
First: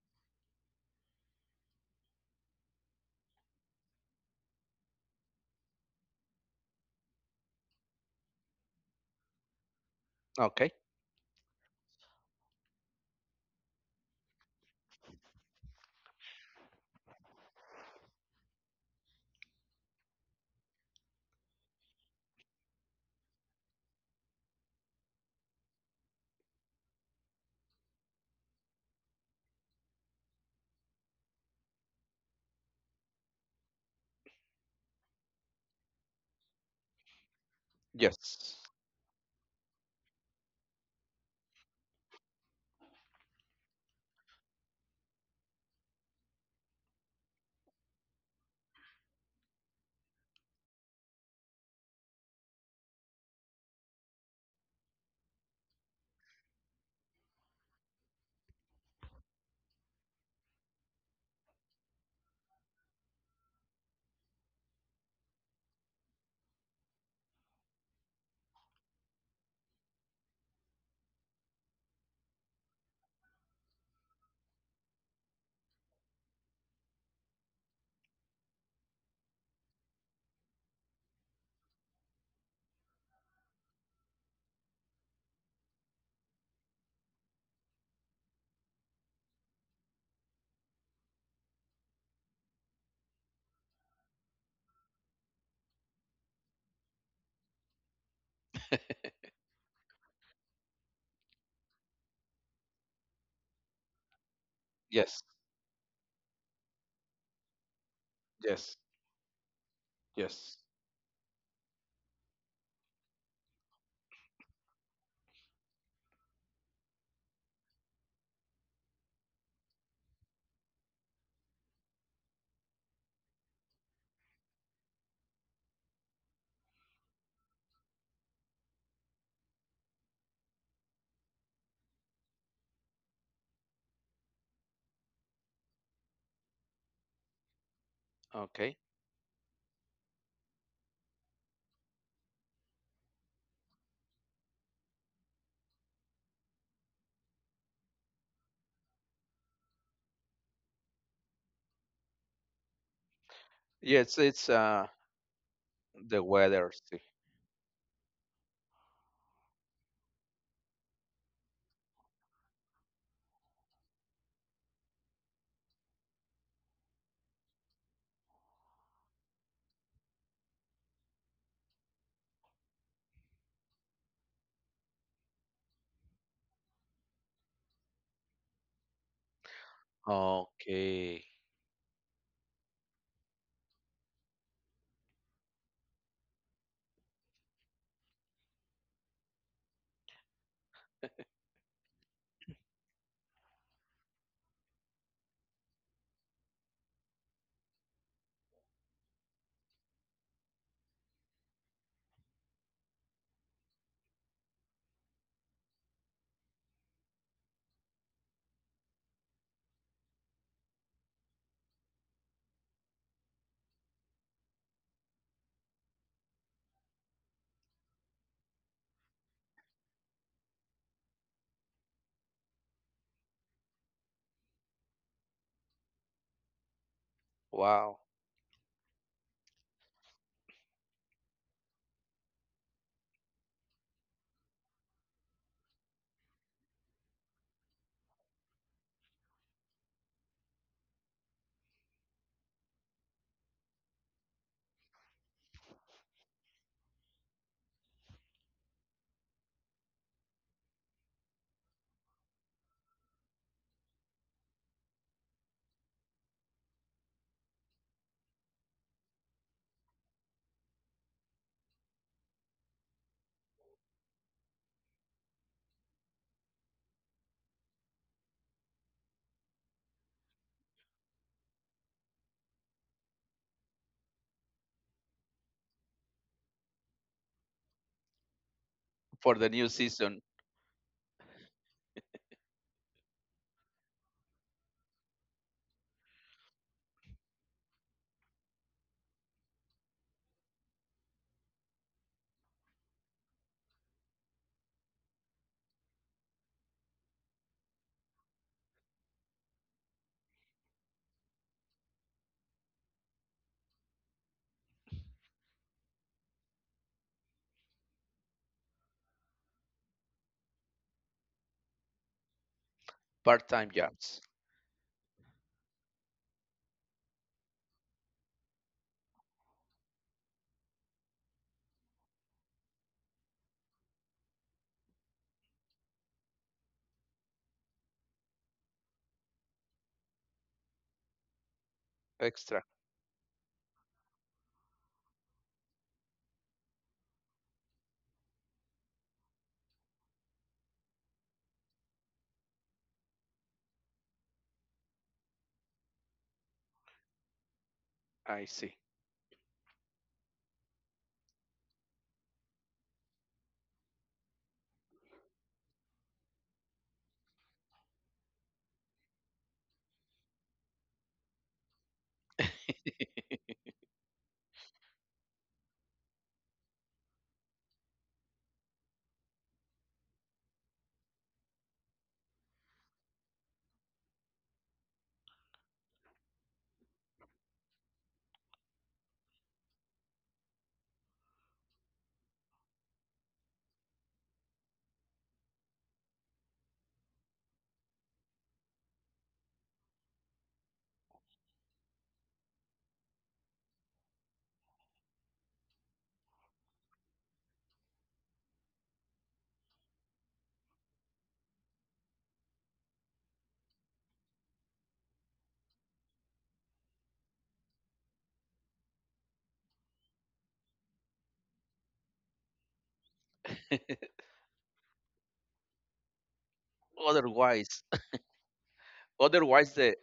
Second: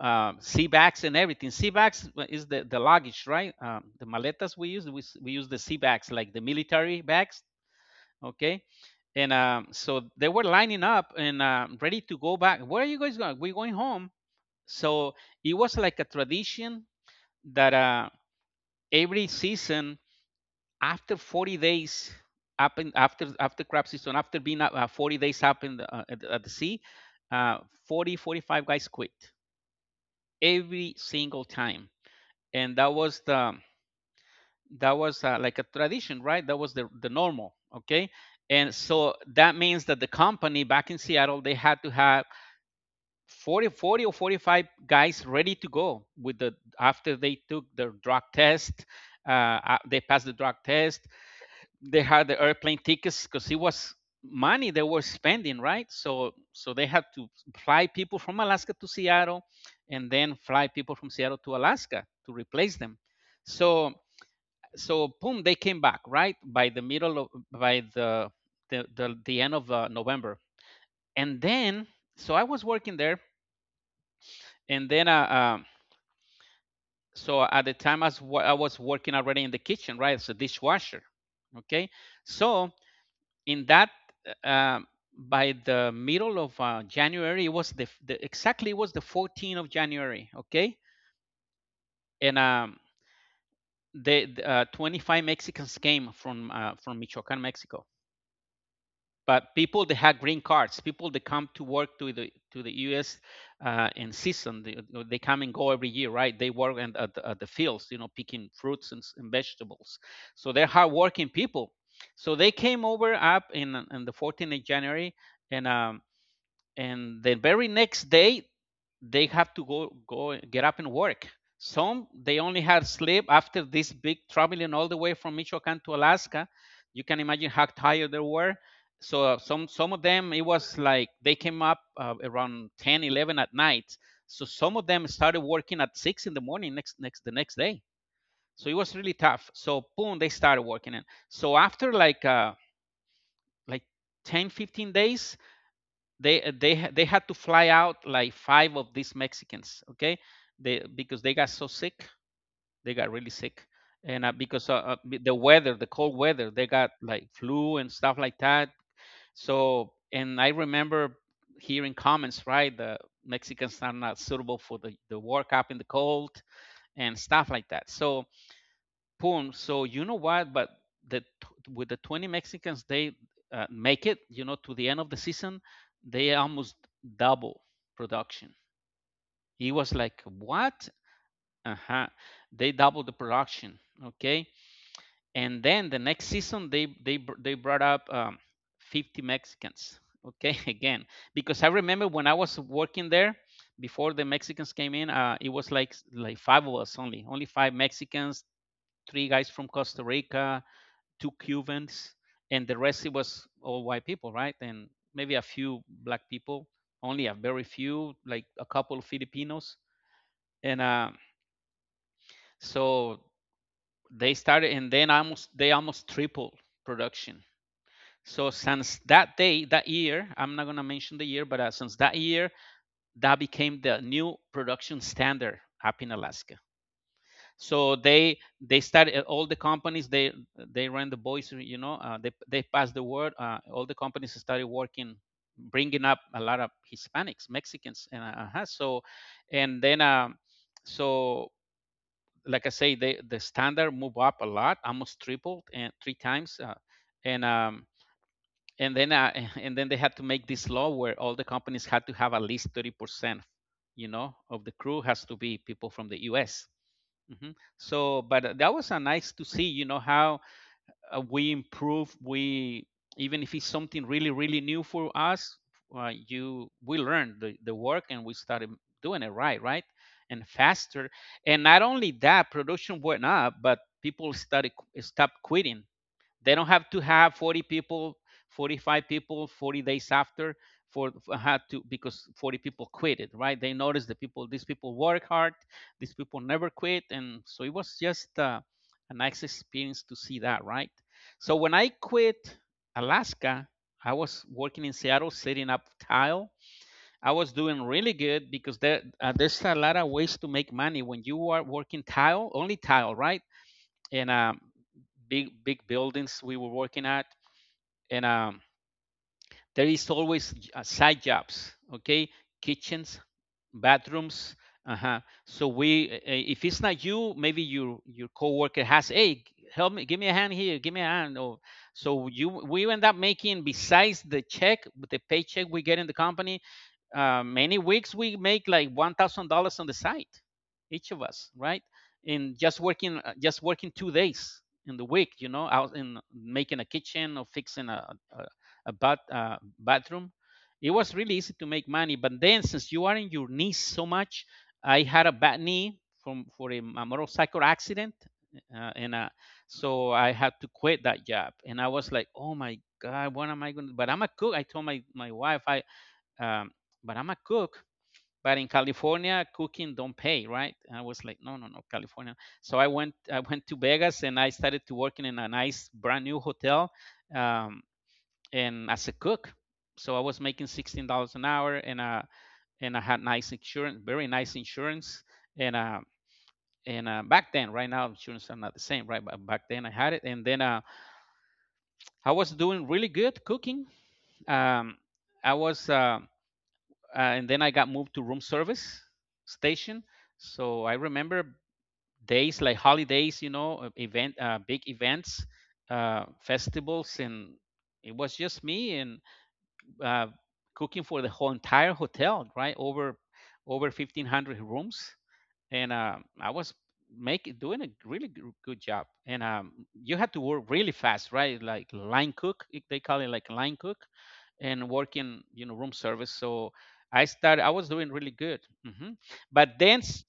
Speaker 1: Sea bags and everything. Sea bags is the luggage, right? The maletas we use, we use the sea bags, like the military bags. Okay. And, so they were
Speaker 2: Okay.
Speaker 1: lining up and, ready to go back. Where are you guys going? We're going home. So it was like a tradition that, every season, after 40 days, up in, after after crab season, after being, 40 days up in, at the sea. uh, 40, 45 guys quit every single time. And that was the— that was like a tradition, right? That was the normal. Okay.
Speaker 2: Yes.
Speaker 1: And so that means that the company back in Seattle, they had to have forty or 45 guys ready to go, with the after they took their drug test. They passed the drug test. They had the airplane tickets because it was money they were spending, right? So, they had to fly people from Alaska to Seattle, and then fly people from Seattle to Alaska to replace them. So, boom, they came back, right? By the middle of by the end of, November. And then, so I was working there. And then, so at the time, I was working already in the kitchen, right, as a dishwasher. Okay. So, in that uh, um, by the middle of, January— it was the, f- the exactly, it was the 14th of January. Okay. And, the 25 Mexicans came from, from michoacan mexico. But people that have green cards, people that come to work to the U.S. In season, they
Speaker 2: Yes.
Speaker 1: come and go every year, right? They work, at the fields, picking fruits
Speaker 2: Yes.
Speaker 1: and vegetables. So they're
Speaker 2: Yes.
Speaker 1: hardworking people. So they came over, up in the 14th of January, and, and the very next day, they have to go get up and work. Some, they only had sleep after this big traveling all the way from Michoacan to Alaska. You can imagine how tired they were. So, some of them, it was like they came up, around 10, 11 at night. So some of them started working at 6 in the morning, next next the next day. So it was
Speaker 2: Okay.
Speaker 1: really tough. So boom, they started working. And so after, like 10, 15 days, they had to fly out like five of these Mexicans, okay? They Because they got so sick, they got really sick, and,
Speaker 2: Yes,
Speaker 1: because,
Speaker 2: it's
Speaker 1: the cold
Speaker 2: the
Speaker 1: weather, they got
Speaker 2: weather. See.
Speaker 1: like flu and stuff like that. So, and I remember hearing comments, right? The Mexicans are not suitable for the work up in the cold and stuff like that. So boom. So you know what? But, the with the 20 Mexicans, they, make it. You know, to the end of the season, they almost double production. He was like, "What?
Speaker 2: Okay.
Speaker 1: Uh huh." They doubled the production. Okay, and then the next season, they brought up, 50 Mexicans. Okay, again, because I remember when I was working there, before the Mexicans came in, it was like five of us, only, only five Mexicans, three guys from Costa Rica, two Cubans, and the rest, it was all white people, right? And maybe a few black people, only a very few, like a couple of Filipinos. And, so they started, and then almost, they almost tripled production. So since that day, that year— I'm not gonna mention the year, but, since that year, that became the new production standard up in Alaska. So
Speaker 2: Wow.
Speaker 1: they started. All the companies, they ran the voice, they passed the word. All the companies started working, bringing up a lot of Hispanics, Mexicans, and, uh-huh. So. And then, so, like I say, the standard moved up a lot, almost tripled, and three times. Uh, and um and then, and then they had to make this law where all the companies had to have at least 30%, of the crew has to be people from the U.S. Hmm. So, but, that was, nice to see, how, we improve. We, even if it's something really, really new for us, you we learn the work, and we started doing it right, right, and faster. And not only that, production went up, but people started stopped quitting. They don't have to have 40 people, 45 people,
Speaker 2: For the
Speaker 1: 40
Speaker 2: new
Speaker 1: days
Speaker 2: season,
Speaker 1: after, for had to because 40 people quit it, right? They noticed the people. These people work hard, these people never quit, and so it was just, a nice experience to see that, right? So when I quit Alaska, I was working in Seattle setting up tile. I was doing really good because, there's a lot of ways to make money when you are working tile, only tile, right? And, big buildings we were working at. And, there is always, side jobs. Okay, kitchens,
Speaker 2: part-time jobs.
Speaker 1: bathrooms. Uh-huh. So, we if it's not you, maybe your coworker has, "Hey, help me, give me a hand here, give me a hand." Or, so, you we end up making, besides the check, with the paycheck we get in the company, many weeks we make like $1,000 on the side, each of us, right? In just
Speaker 2: Extra.
Speaker 1: working, uh, just working 2 days in the week, out in making a kitchen or fixing a, a bathroom. It was really easy to make money, but then, since you are in your knees so much, I had a bad knee, from for a motorcycle accident,
Speaker 2: I see.
Speaker 1: and, so I had to quit that job. And I was like, "Oh my God, what am I going to?" But I'm a cook. I told my wife, I um, but I'm a cook. But in California, cooking don't pay, right? And I was like, no, no, no, California. So I went, I went to Vegas and I started to working in a nice brand new hotel, um, and as a cook. So I was making $16 an hour, and, and I had nice insurance, very nice insurance, and uh, and back then— right now, insurance are not the same, right? But back then I had it, and then, I was doing really good cooking. Um, I was and then I got moved to room service station. So I remember days like holidays, big events, festivals, and it was just me and, uh, cooking for the whole entire hotel, right? Over 1,500 rooms, and I was making doing a really good job. And, you had to work really fast, right? Like line cook— they call it like line cook, and working, room service. So I was
Speaker 2: Otherwise,
Speaker 1: doing really good. Hmm. But
Speaker 2: otherwise
Speaker 1: then,
Speaker 2: the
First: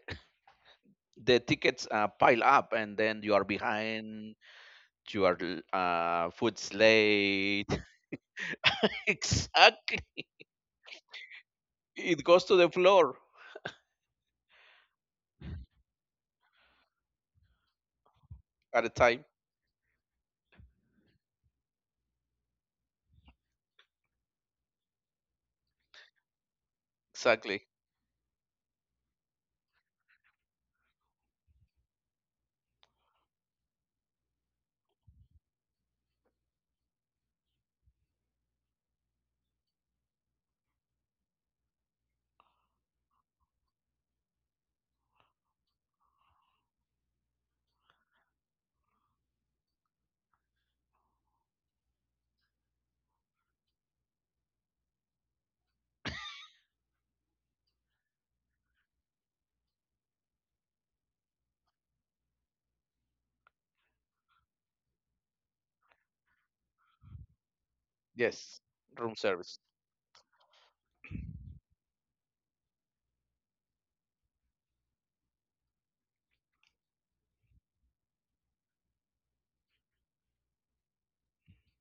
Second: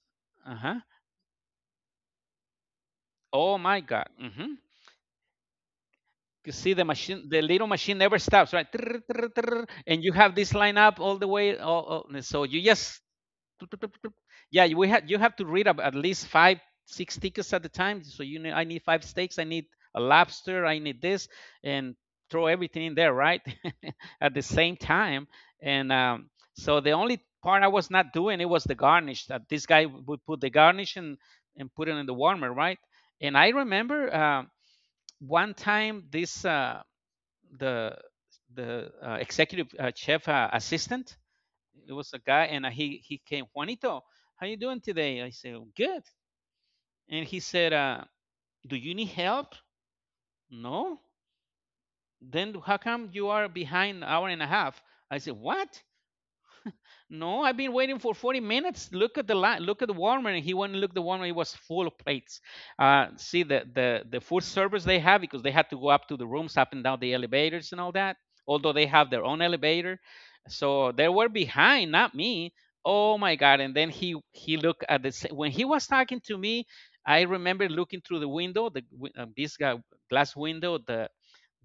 Speaker 1: uh-huh.
Speaker 2: the tickets pile up and then you are
Speaker 1: Oh my God.
Speaker 2: behind.
Speaker 1: Hmm.
Speaker 2: You are
Speaker 1: You
Speaker 2: Food's
Speaker 1: see, the
Speaker 2: late.
Speaker 1: little machine never stops, right? Trrr, trrr, trrr, and
Speaker 2: Exactly,
Speaker 1: you have this line up all the way,
Speaker 2: it
Speaker 1: and
Speaker 2: goes to
Speaker 1: so
Speaker 2: the
Speaker 1: you just—
Speaker 2: floor
Speaker 1: Yeah, you- we had you have to read up at least five, six tickets at a time. So,
Speaker 2: at a
Speaker 1: you need
Speaker 2: time.
Speaker 1: I need five steaks, I need a lobster, I need this, and throw everything in there, right? at the same time. And, so
Speaker 2: Exactly.
Speaker 1: the only part I was not doing, it was the garnish, that this guy would put the garnish and put it in the warmer, right? And I remember one time this the the executive chef assistant, it was a guy, and he came. Juanito, how you doing today? I said, "Oh, good." And he said, do you need help? No. Then how come you are behind an hour and a half? I said, what? No, I've been waiting for 40 minutes. Look at the line. Look at the warmer. And he went and looked at the warmer. It was full of plates. See, the food service they have, because they had to go up to the rooms, up and down the elevators and all that.
Speaker 2: Yes.
Speaker 1: Although
Speaker 2: Room
Speaker 1: they have their
Speaker 2: service.
Speaker 1: own elevator, so they were behind, not me. Oh my God! And then he looked at the when he was talking to me, I remember looking through the window, the this guy, glass window, the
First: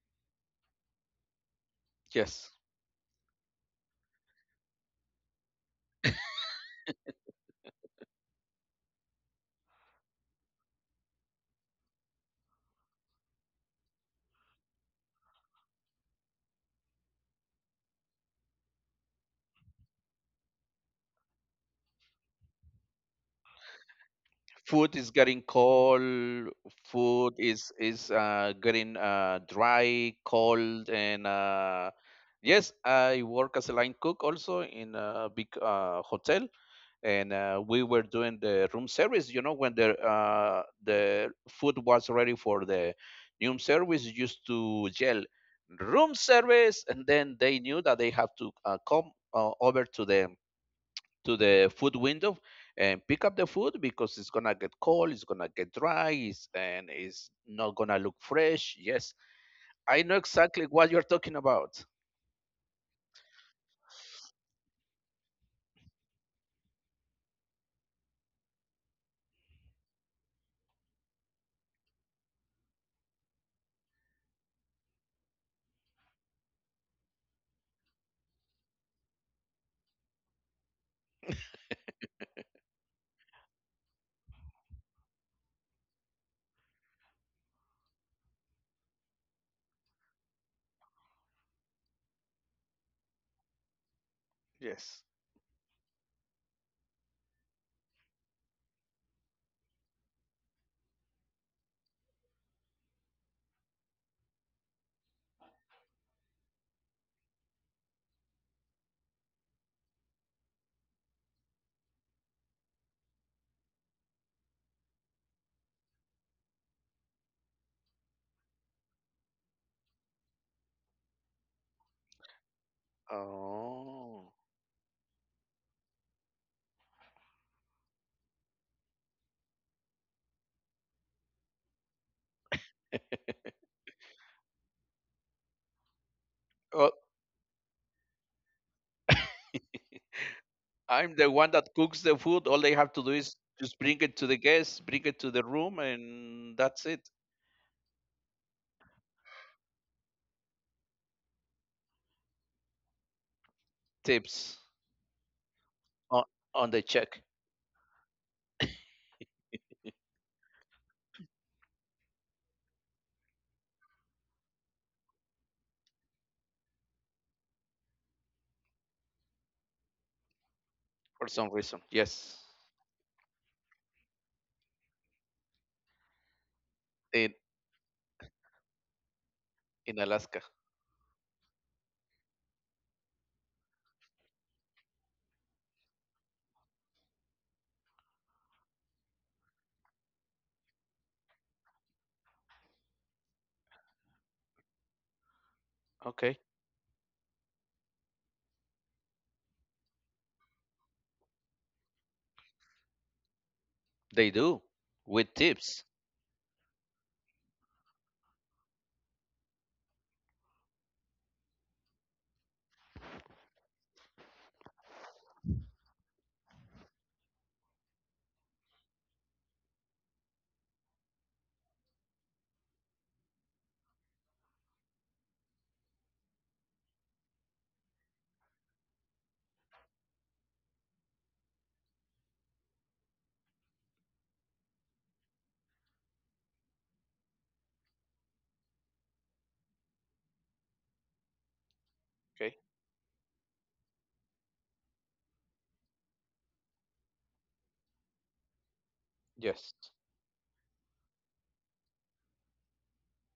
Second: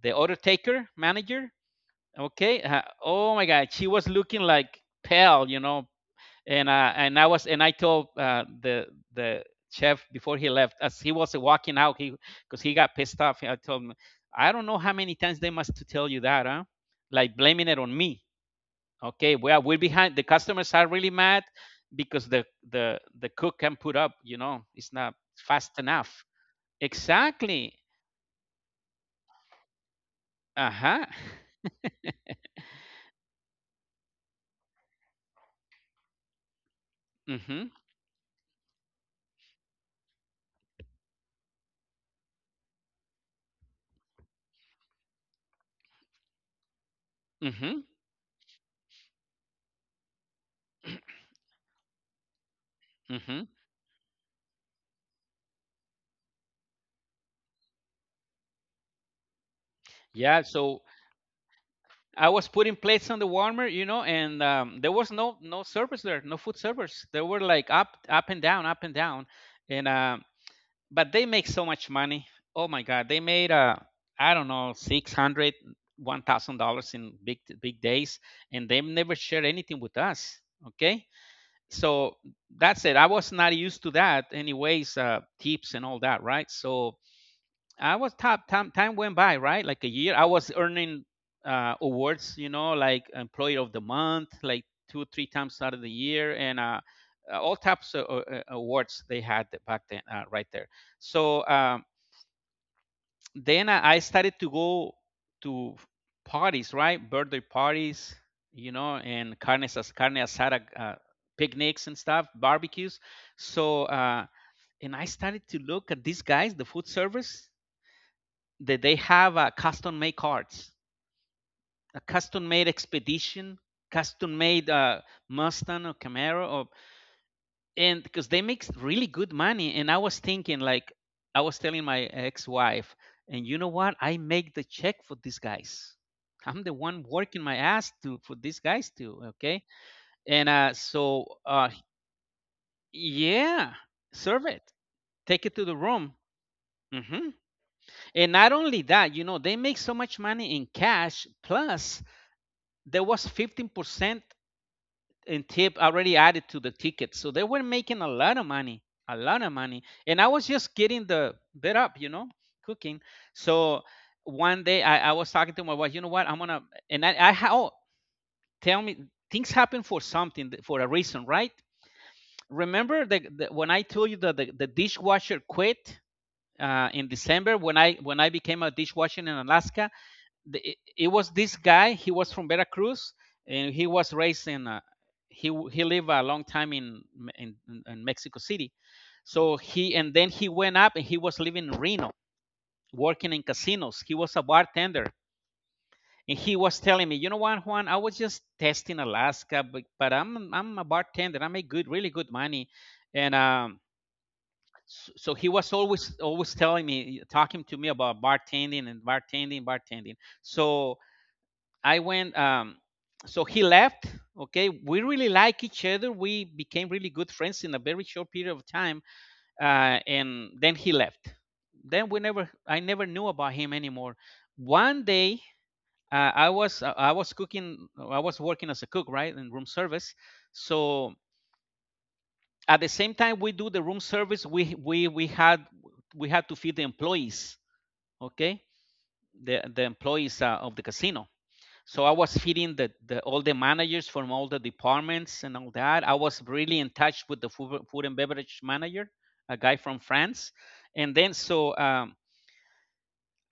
Speaker 1: the order taker manager.
Speaker 2: Yes.
Speaker 1: Okay. Oh my God, she was looking like pale, and I was, and I told the chef before he left, as he was walking out, he, because he got pissed off. I told him, I don't know how many times they must to tell you that, huh? Like blaming it on me. Okay, well, we're behind. The customers are really mad because the cook can put up. You know, it's
Speaker 2: Food
Speaker 1: not
Speaker 2: is getting
Speaker 1: fast enough.
Speaker 2: cold. food
Speaker 1: Exactly.
Speaker 2: is is getting dry,
Speaker 1: Uh
Speaker 2: cold,
Speaker 1: huh.
Speaker 2: and yes, I work as a line cook also in a big hotel. And
Speaker 1: Mhm.
Speaker 2: we were doing the room service. You know, when the food was ready for the room service, you used to yell "room service," and then they
Speaker 1: Mhm.
Speaker 2: knew that they have to come over to the food window and pick
Speaker 1: Mhm.
Speaker 2: up the food because it's gonna get cold, it's gonna get dry, and it's not gonna look fresh. Yes, I know
Speaker 1: Yeah.
Speaker 2: exactly
Speaker 1: So
Speaker 2: what you're talking about.
Speaker 1: I was putting plates on the warmer, you know, and there was no servers there, no food servers. They were like up and down, up and down, and but they make so much money. Oh my God, they made I don't know, 600, $1,000 in big days, and they never shared anything with us. Okay, so that's it. I was not used to that, anyways. Tips and all that, right? So I was top. Time went by, right? Like a year. I was earning awards, you know, like Employee of the Month, like two or
Speaker 2: Yes.
Speaker 1: three times out of the year, and all types of awards they had back then, right there. So then I started to go to parties, right? Birthday parties, you know, and carne asada, picnics and stuff, barbecues. So and I started to look at these guys, the food service, that they have custom made cards, a custom made expedition, custom
Speaker 2: Oh.
Speaker 1: made Mustang or Camaro, or, and because they make really good money. And I was thinking, like, I was telling my ex wife, and you know what? I make the check for these guys. I'm the one working my ass to for these guys too, okay. And
Speaker 2: I'm the one that cooks the food. All they have to do is
Speaker 1: yeah,
Speaker 2: just bring it to
Speaker 1: serve
Speaker 2: the
Speaker 1: it,
Speaker 2: guests, bring it
Speaker 1: take
Speaker 2: to
Speaker 1: it
Speaker 2: the
Speaker 1: to the
Speaker 2: room,
Speaker 1: room.
Speaker 2: and that's it.
Speaker 1: Hmm. And not only that, you know, they make so much money in cash. Plus, there was 15%
Speaker 2: Tips
Speaker 1: in tip already
Speaker 2: on,
Speaker 1: added to the
Speaker 2: on the
Speaker 1: ticket. So
Speaker 2: check,
Speaker 1: they were making a lot of money, a lot of money. And I was just getting the bit up, you know, cooking. So one day I was talking to my wife, you know what, I'm going to, and tell me, things happen for something, for a reason,
Speaker 2: for
Speaker 1: right?
Speaker 2: some reason. Yes,
Speaker 1: Remember when I told you that the dishwasher quit in
Speaker 2: in
Speaker 1: December, when I became a dishwasher in Alaska,
Speaker 2: in Alaska.
Speaker 1: it was this guy. He was from Veracruz, and he was raised in. He lived a long time in, in Mexico City, so he, and then he went up and he was living in Reno, working in casinos. He was a bartender, and
Speaker 2: Okay,
Speaker 1: he was telling me, you know what, Juan, I was just testing Alaska, but, I'm a bartender. I make good, really good money, and
Speaker 2: they do
Speaker 1: so, so he
Speaker 2: with
Speaker 1: was
Speaker 2: tips.
Speaker 1: always telling me, talking to me about bartending and bartending, bartending. So I went. So he left. Okay, we really like each other. We became really good friends in a very short period of time, and then he left. Then we never, I never knew about him anymore. One day, I was cooking, I was working as a cook, right, in room service. So at the same time we do the room service, we had we had to feed the employees. Okay, the employees of the casino. So I was
Speaker 2: Okay,
Speaker 1: feeding the all the managers from all the departments and all that. I was really in touch with the food and beverage manager, a guy
Speaker 2: yes.
Speaker 1: from France. And then so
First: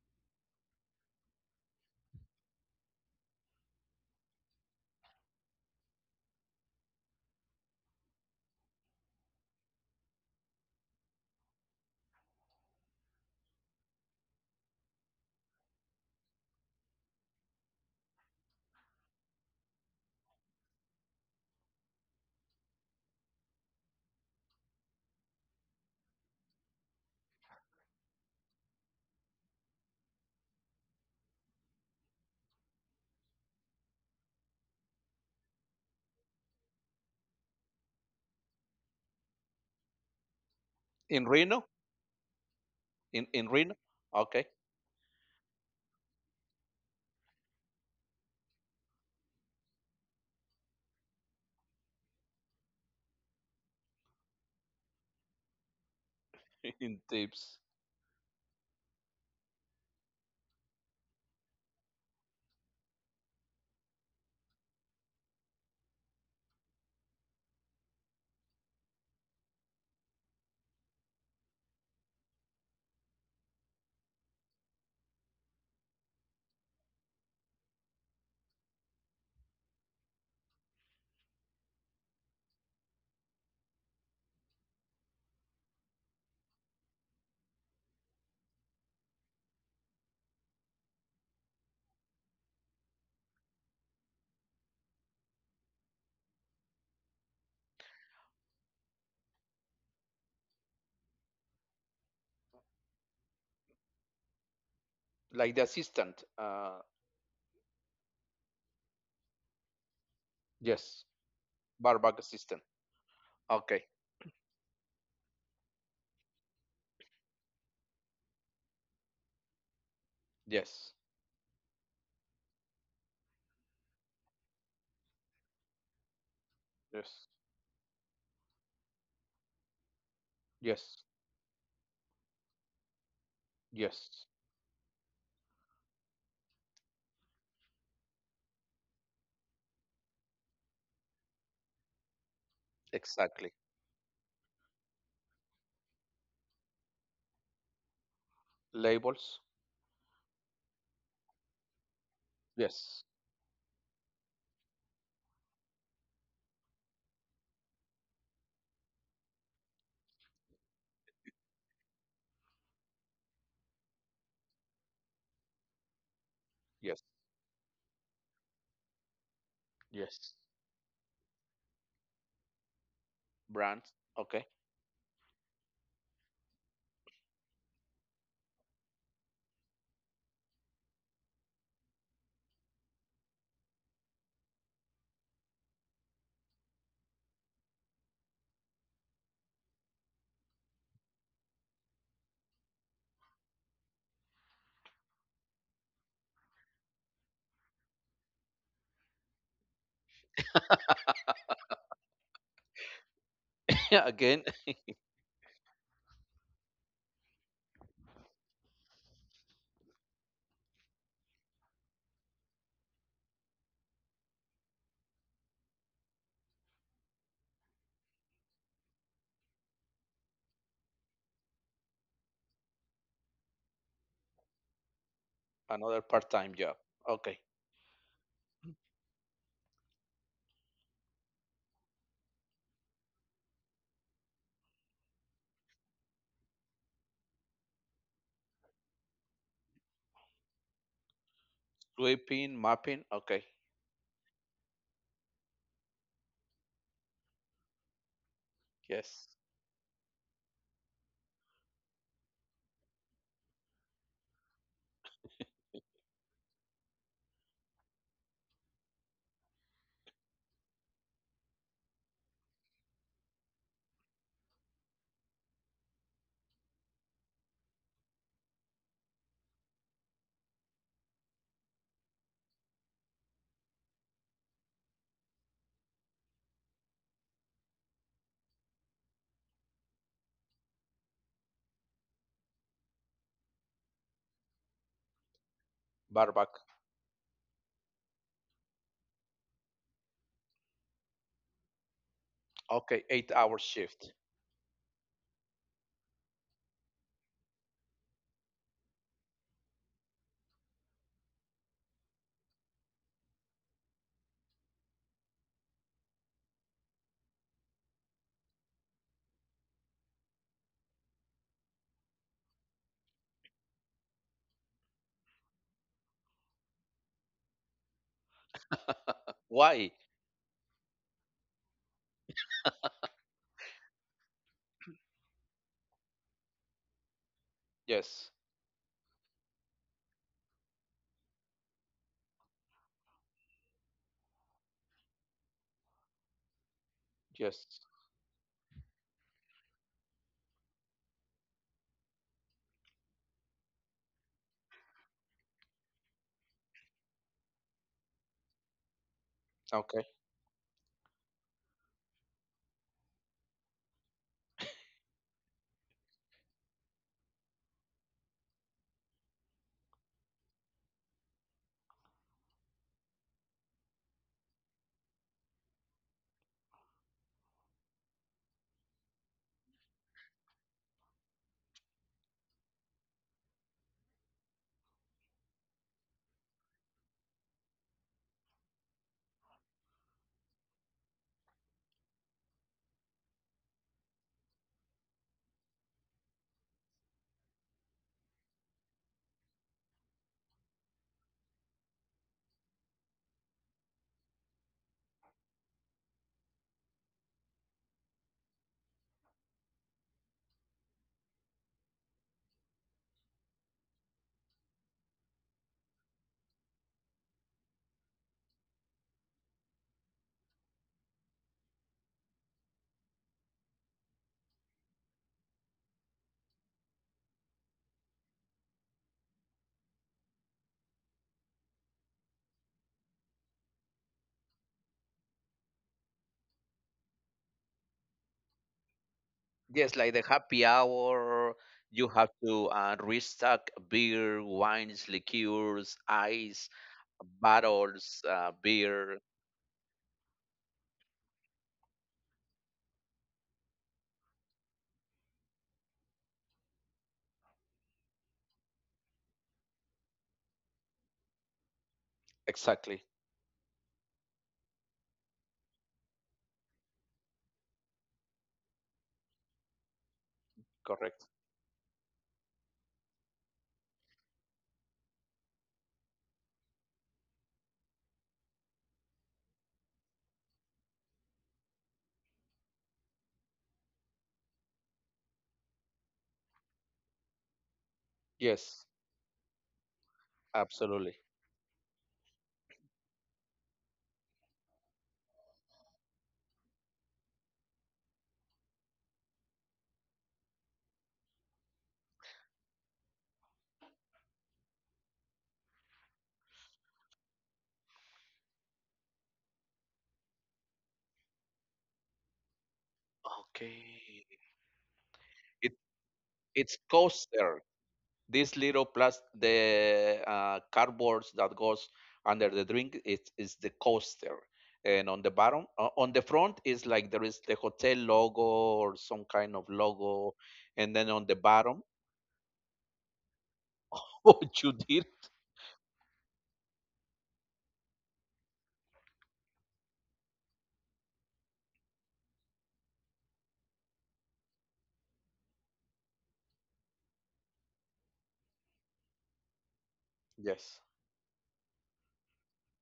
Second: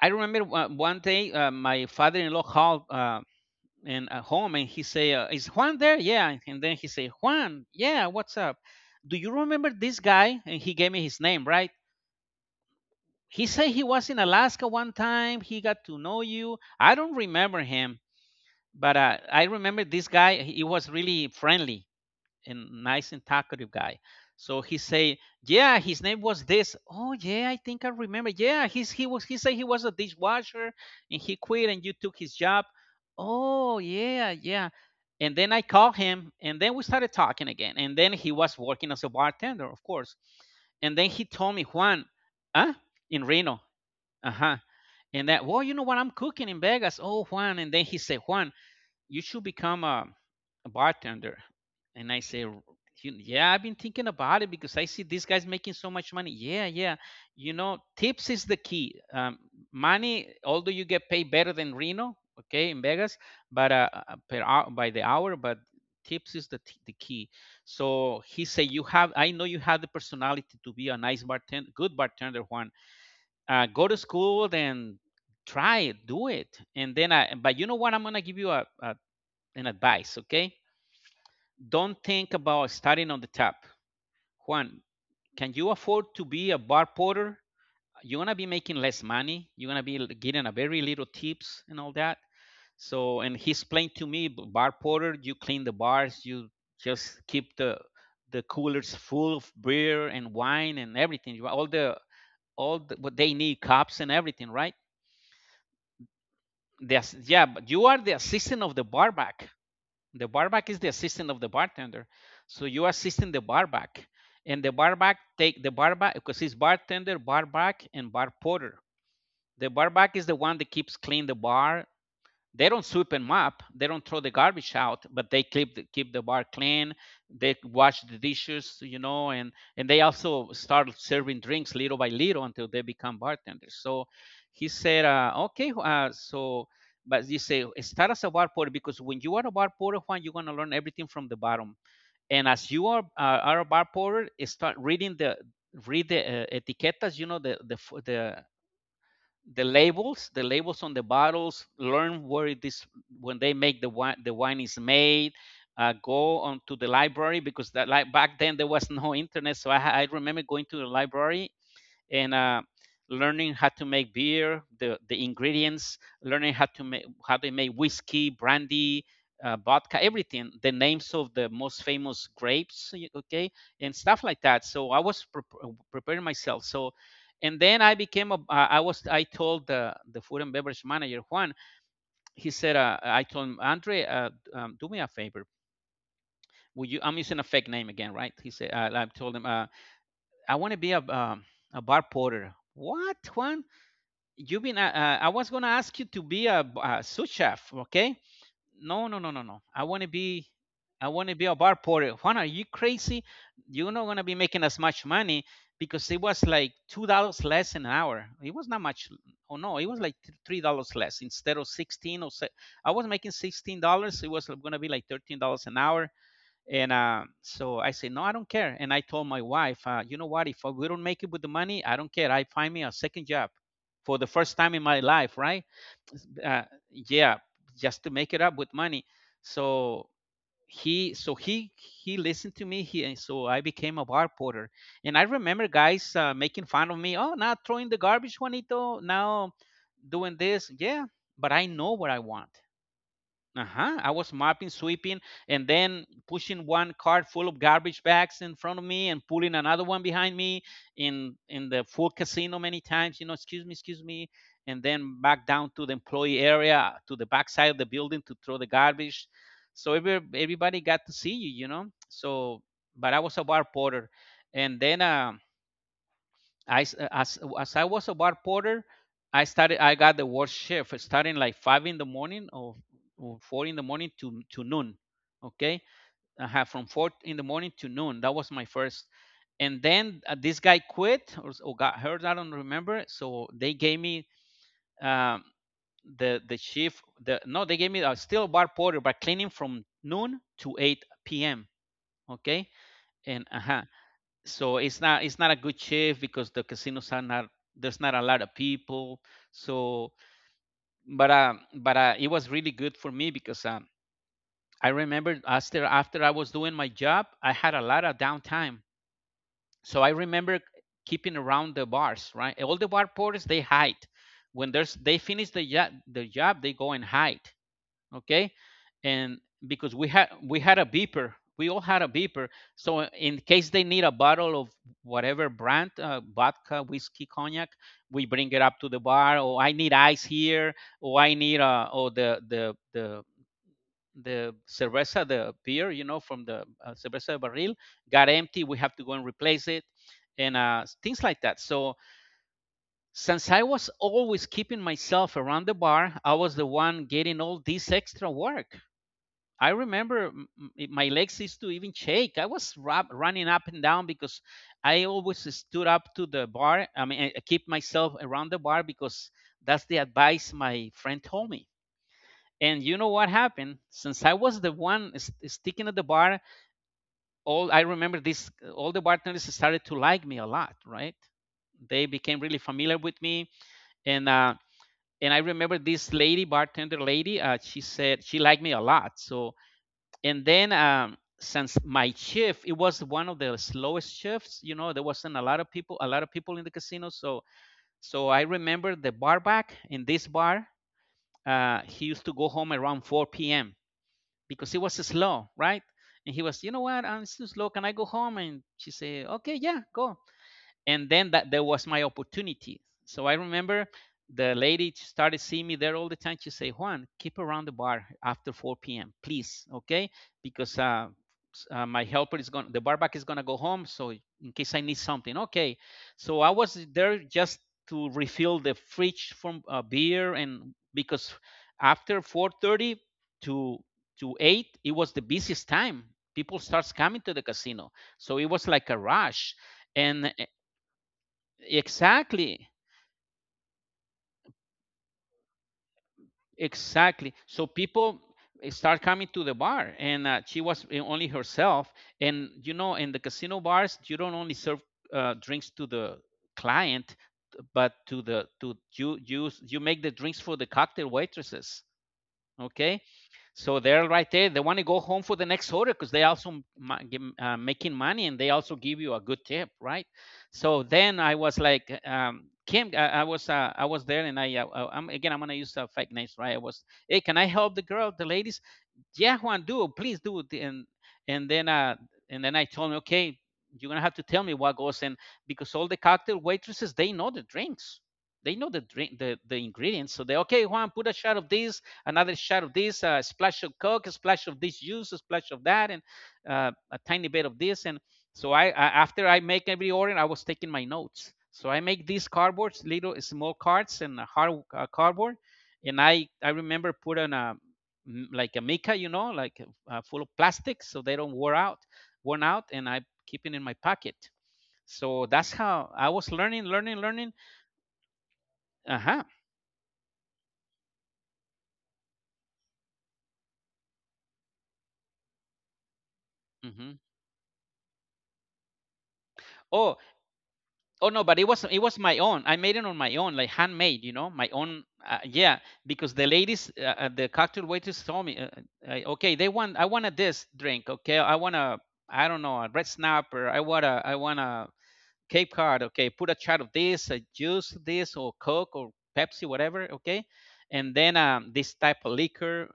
Speaker 1: I remember one day, my father-in-law called in home and he say, is Juan there? Yeah. And then he say, Juan? Yeah, what's up? Do you remember this guy? And he gave me his name, right? He said he was in Alaska one time, he got to know you. I don't remember him, but I remember this guy. He was really friendly and nice and talkative guy. So he say, "Yeah, his name was this." Oh yeah, I think I remember. Yeah, he's he was, he said he was a dishwasher and he quit and you took his job. Oh yeah, yeah. And then I called him and then we started talking again. And then he was working as a bartender, of course. And then he
Speaker 2: In
Speaker 1: told me,
Speaker 2: Reno,
Speaker 1: Juan, huh? In
Speaker 2: in
Speaker 1: Reno.
Speaker 2: Reno.
Speaker 1: Uh
Speaker 2: Okay,
Speaker 1: huh. And that, well, you know what? I'm cooking in Vegas. Oh, Juan. And then he said, Juan, you should become a bartender. And I say, yeah, I've been thinking about it because I see these guys making so much money. Yeah, yeah.
Speaker 2: in
Speaker 1: You
Speaker 2: tips,
Speaker 1: know, tips is the key. Money, although you get paid better than Reno, okay, in Vegas, but per hour, by the hour, but tips is the, the key. So he said, you have, I know you have the personality to be a nice bartender, good bartender, Juan. Go to school, then try it, do it. And then I, but you know what? I'm going to give you a and advice, okay? Don't think about starting on the top. Juan, can you afford to be a bar porter? You're gonna be making less money. You're gonna be getting a very little tips and all that. So, and he explained to me, bar porter, you clean the bars, you just keep the coolers full of beer and wine and everything. All the what they need, cups and everything, right?
Speaker 2: like the assistant.
Speaker 1: Yes, yeah, but you are the assistant of the barback.
Speaker 2: Yes,
Speaker 1: The barback is the
Speaker 2: barback
Speaker 1: assistant of the
Speaker 2: assistant.
Speaker 1: bartender. So you
Speaker 2: Okay,
Speaker 1: assisting the barback. And the barback take the barback because it's bartender, barback, and bar porter. The
Speaker 2: yes,
Speaker 1: barback is the one that keeps clean the bar, they don't sweep them up, they don't throw the garbage out, but they keep keep the
Speaker 2: yes,
Speaker 1: bar clean, they wash the dishes, you know, and they
Speaker 2: yes,
Speaker 1: also start serving drinks little by little until they become
Speaker 2: yes.
Speaker 1: bartenders. So he said okay, so but you say start as a bar porter, because when you are a bar porter, Juan, you're going to learn everything from the bottom, and as you are
Speaker 2: Exactly.
Speaker 1: a bar porter, start reading the read the etiquetas, you know, the
Speaker 2: Labels.
Speaker 1: the labels on the bottles, learn where
Speaker 2: Yes,
Speaker 1: it is when they make the wine is made. Go on to the library, because that like back then there was no internet, so I remember going to the library and learning how to make beer, the ingredients, learning how
Speaker 2: yes.
Speaker 1: to make, how they make whiskey, brandy, vodka,
Speaker 2: Yes.
Speaker 1: everything, the names of the most famous grapes, okay,
Speaker 2: Brands.
Speaker 1: and
Speaker 2: Okay.
Speaker 1: stuff like that. So I was preparing myself. So, and then I became a. I was. I told the food and beverage manager Juan. He said, I told him, Andre, do me a favor. Will you? I'm using a fake name again, right? He said. I told him, I want to be a bar porter. What, Juan? You've been. I was gonna ask you to be a, a sous chef. Okay. No, no, no, no, no. I want to be. I want to be a bar porter. Juan, are you crazy?
Speaker 2: Yeah.
Speaker 1: You're not
Speaker 2: Again,
Speaker 1: gonna be making as much money because it was like $2 less an hour. It was not much. Oh no, it was like $3 less, instead of sixteen or. Se- I was making $16. It was gonna be like $13 an hour. And so I said, no, I don't care. And I told my wife, you know what? If we don't make it with the money, I don't care. I find me a second job for the first time in my life, right?
Speaker 2: another part-time
Speaker 1: Uh,
Speaker 2: job. Okay.
Speaker 1: yeah, just to make it up with money. So so he listened to me. And so I became a bar porter. And I remember guys making fun of me. Oh, now throwing the garbage, Juanito. Now doing this. Yeah, but I know what I want.
Speaker 2: Sweeping, mapping. Okay.
Speaker 1: Uh-huh. I was mopping, sweeping, and then pushing one cart full of garbage bags in front of me
Speaker 2: Yes.
Speaker 1: and pulling another one behind me in the full casino many times, excuse me, and then back down to the employee area to the back side of the building to throw the garbage. So everybody got to see you, you know. So but I was a bar porter. And then I s- as I was a bar porter, I got the worst shift, starting like five in the morning, or four in the morning to noon. Okay, I had from four in the morning to noon. That was my first. And then this guy quit, or got hurt. I don't remember. So they gave me um, the
Speaker 2: Barback.
Speaker 1: shift. The No, they gave me still bar porter, but cleaning from noon to 8 p.m. Okay,
Speaker 2: Okay. Eight
Speaker 1: and
Speaker 2: hour
Speaker 1: uh-huh,
Speaker 2: shift.
Speaker 1: so it's not a good shift because the casinos are not, there's not a lot of people, so but it was really good for me because I remember, after I was doing my job, I had a lot of downtime. So I remember keeping around the bars, right? All the bar porters, they hide. When there's they finish the job they go and hide. Okay. And
Speaker 2: Why?
Speaker 1: because we had a beeper, we all had a beeper. So in case they need a bottle of whatever brand, vodka, whiskey, cognac, we
Speaker 2: Yes.
Speaker 1: bring it up to the bar. Or I need ice here, or I need or the cerveza, the beer, from the cerveza
Speaker 2: Yes.
Speaker 1: barril got empty, we have to go and replace it, and things like that. So since I was always keeping myself around the bar, I was the one getting all this extra work. I
Speaker 2: Okay.
Speaker 1: remember my legs used to even shake. I was running up and down because I always stood up to the bar. I mean, I keep myself around the bar because that's the advice my friend told me. And you know what happened? Since I was the one sticking at the bar, all I remember this, all the bartenders started to like me a lot, right? They became really familiar with me, and uh, and I remember this lady bartender lady. She said she liked me a lot, and then, since my shift, it was one of the slowest shifts, there wasn't a lot of people in the casino. So I remember the bar back in this bar, he used to go home around 4 p.m because it was slow, right? And he was, you know what, I'm so slow, can I go home? And she said, okay, yeah, go. And then that there was my opportunity. So I remember the lady started seeing me there all the time. She say, Juan, keep around the bar after 4 p.m, please. Okay, because my helper is going, the bar back is going to go home, so in case I need something. Okay. So I was there just to refill the fridge from beer. And because after 4:30 to to 8 it was the busiest time, people starts coming to the casino, so it was like a rush.
Speaker 2: Yes, like the
Speaker 1: And
Speaker 2: happy hour. You have to
Speaker 1: exactly,
Speaker 2: restock beer, wines, liqueurs, ice,
Speaker 1: exactly. So
Speaker 2: bottles,
Speaker 1: people, start
Speaker 2: beer.
Speaker 1: coming to the bar, and she was, only herself. And you know, in the casino bars, you don't only serve drinks to the client, but to the to you you you make the drinks for the cocktail waitresses. Okay.
Speaker 2: Exactly.
Speaker 1: So they're right there. They want to go home for the next order because they also, making money, and they also give you a good tip, right? So then
Speaker 2: Correct.
Speaker 1: I was like, Kim, I was, I was there, and I, I'm again, I'm gonna use fake names, right? I was, hey, can I help the girl, the lady? Yeah, Juan, do, please, do it. And and then uh and then I told him, okay, you're gonna have to tell me what goes in because all the cocktail waitresses, they know the drinks. They know
Speaker 2: Yes.
Speaker 1: the ingredients. So they, okay, Juan, put
Speaker 2: Absolutely.
Speaker 1: a shot of this, another shot of this, a splash of Coke, a splash of this juice, a splash of that, and a tiny bit of this. And so, I after I make every order, I was taking my notes. So I make these cardboards, little small cards, and a hard cardboard. And I remember put on a like a mica, you know, like full of plastic, so they don't wear out, worn out, and I keep it in my pocket.
Speaker 2: Okay.
Speaker 1: So that's
Speaker 2: It
Speaker 1: how I was learning,
Speaker 2: it's
Speaker 1: learning, learning.
Speaker 2: coaster. This little
Speaker 1: Uh
Speaker 2: plus
Speaker 1: huh.
Speaker 2: the cardboards that goes under the drink is the coaster, and on the bottom, on the front is,
Speaker 1: Hmm.
Speaker 2: like, there is the hotel logo or some kind of
Speaker 1: Oh,
Speaker 2: logo, and then
Speaker 1: oh
Speaker 2: on
Speaker 1: no,
Speaker 2: the
Speaker 1: but it was
Speaker 2: bottom.
Speaker 1: it was my own. I made it on my own, like handmade,
Speaker 2: Oh,
Speaker 1: my
Speaker 2: you
Speaker 1: own.
Speaker 2: did.
Speaker 1: Yeah, because the ladies, the cocktail waitress told me, okay, they want I want a this drink. Okay, I want a, I don't know, a red snapper. I want a, Cape Cod, okay, put a shot of this, a juice this, or Coke or Pepsi, whatever, okay,
Speaker 2: Yes.
Speaker 1: and then this type of liquor.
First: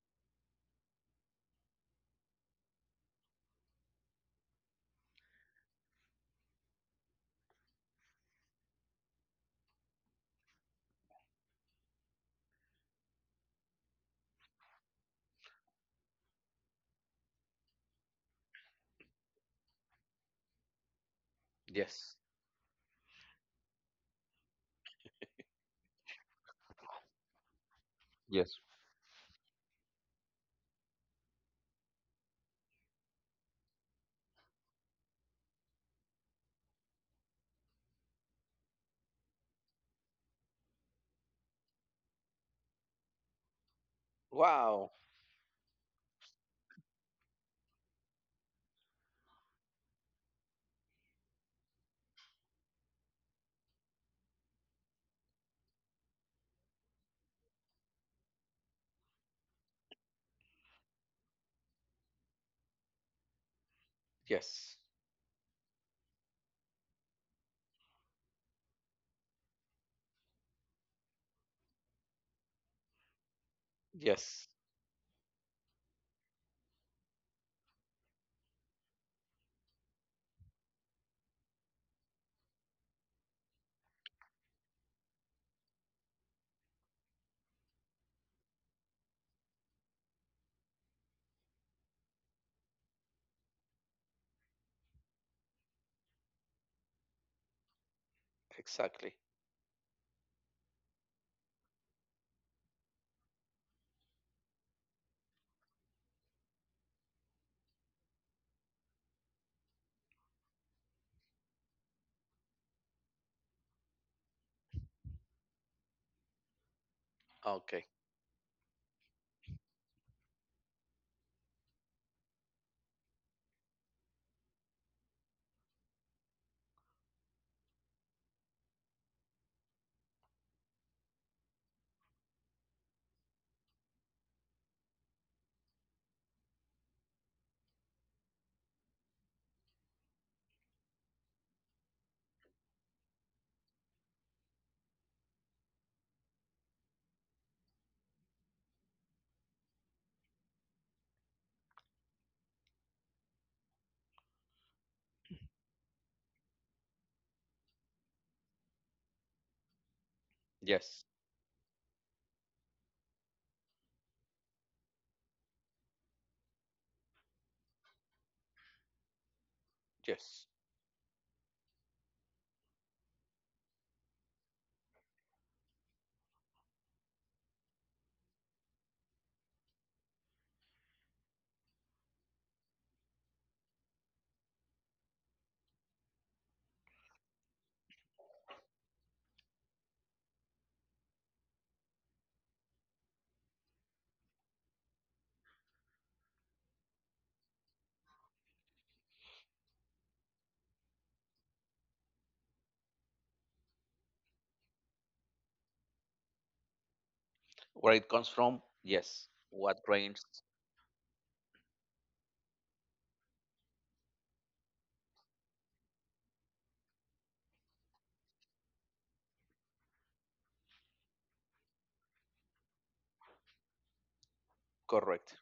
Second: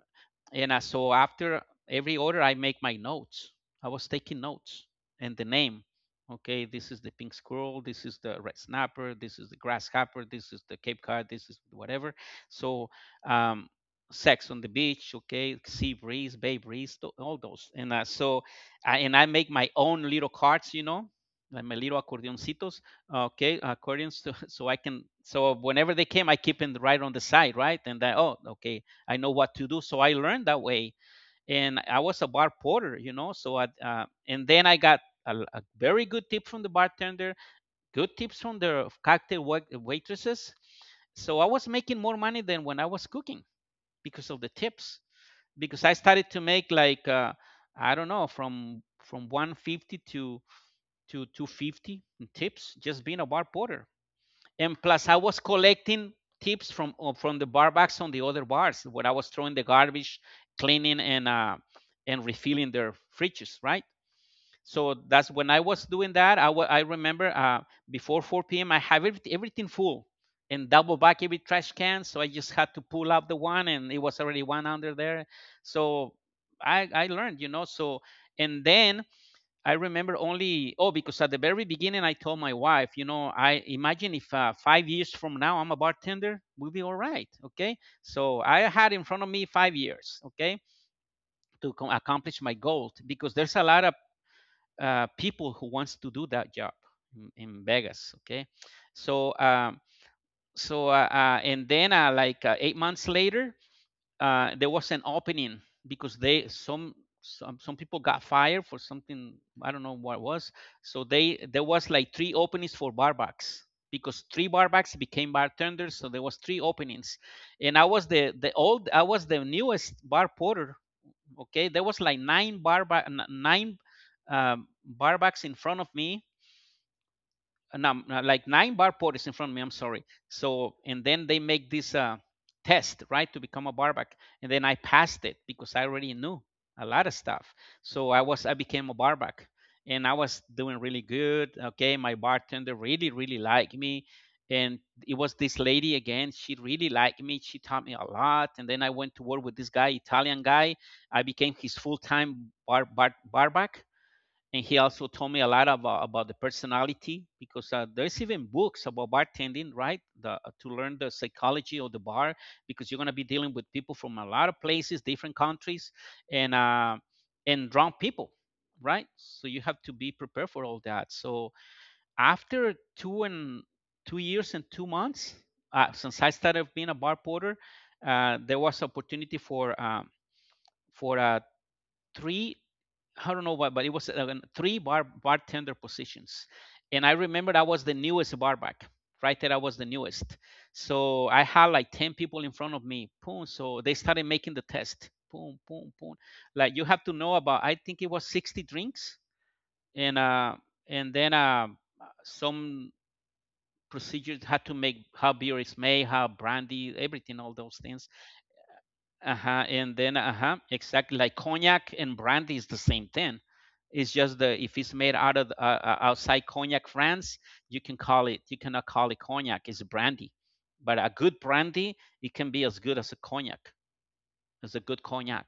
Speaker 1: And so, after every order, I make my notes. I was taking notes and the name. Okay, this is the pink squirrel. This is the red snapper. This is the grasshopper. This is the Cape Cod. This is whatever. So, um, sex on the beach. Okay, sea breeze, bay breeze, all those. And so, and I make my own little cards, like my little
Speaker 2: Yes.
Speaker 1: accordioncitos, okay, accordions. So, I can. So whenever they came, I keep them right on the side, right? And I, oh,
Speaker 2: Yes.
Speaker 1: okay, I know what to do. So I learned that way, and I was a bar porter. So, and then I got a very good tip from the bartender, good tips from the cocktail waitresses, so I was making more money than when I was cooking because of the
Speaker 2: Wow.
Speaker 1: tips, because I started to make like I don't know, from 150 to 250 in tips just being a bar porter. And plus I was collecting tips from the bar backs on the other bars when I was throwing the garbage, cleaning, and refilling their fridges, right?
Speaker 2: Yes.
Speaker 1: So that's when I was doing that. I remember, before 4 p.m I have everything full, and double back every trash can, so I just had to pull up the one and it was already
Speaker 2: Yes.
Speaker 1: one under there. So I learned, so. And then I remember, only oh, because at the very beginning I told my wife, I imagine if 5 years from now I'm a bartender, we'll be all right, okay? So I had in front of me 5 years, okay, to accomplish my goal, because there's a lot of people who wants to do that job in, Vegas, okay?
Speaker 2: Exactly.
Speaker 1: So um, so, and then, like 8 months later, there was an opening because they some people got fired for something. I don't know what it was. So they there was like three openings for barbacks, because three barbacks became bartenders, so there was three openings, and I
Speaker 2: Okay.
Speaker 1: was the the old I was the newest bar porter. Okay, there was like nine, um, barbacks in front of me, like nine barporters in front of me. I'm sorry. So, and then they make this test, right, to become a barback, and then I passed it because I already knew a lot of stuff. So I became a barback, and I was doing really good. Okay, my bartender really really liked me. And it was this lady again. She really liked me. She taught me a lot. And then I went to work with this guy, Italian guy. I became his full-time barback, and he also told me a lot about the personality, because there's even books about bartending, right? To learn the
Speaker 2: Yes.
Speaker 1: psychology of the bar, because you're going to be dealing with people from a lot of places, different countries, and uh, and drunk people, right? So you have to be prepared
Speaker 2: Yes,
Speaker 1: for all that. So after 2 and 2 years and 2 months, since I started being a bar porter, there was opportunity for for uh, three. I don't know why, but it was three bar bartender positions, and I remember I was the newest barback. Right there, I was the newest. So I had like ten people in front of me. Boom. So they started making the test. Boom, boom, boom. Like you have to know about. I think it was 60 drinks, and uh, and then some procedures had to make how beer is made, how brandy, everything, all those
Speaker 2: where
Speaker 1: things.
Speaker 2: it comes from. Yes.
Speaker 1: Uh-huh.
Speaker 2: What
Speaker 1: And then,
Speaker 2: range.
Speaker 1: uh-huh, exactly, like cognac and brandy is the same thing. It's just the if it's made out of outside Cognac, France, you cannot call it cognac, it's brandy. But a good brandy, it can be as good as a good
Speaker 2: Correct.
Speaker 1: cognac.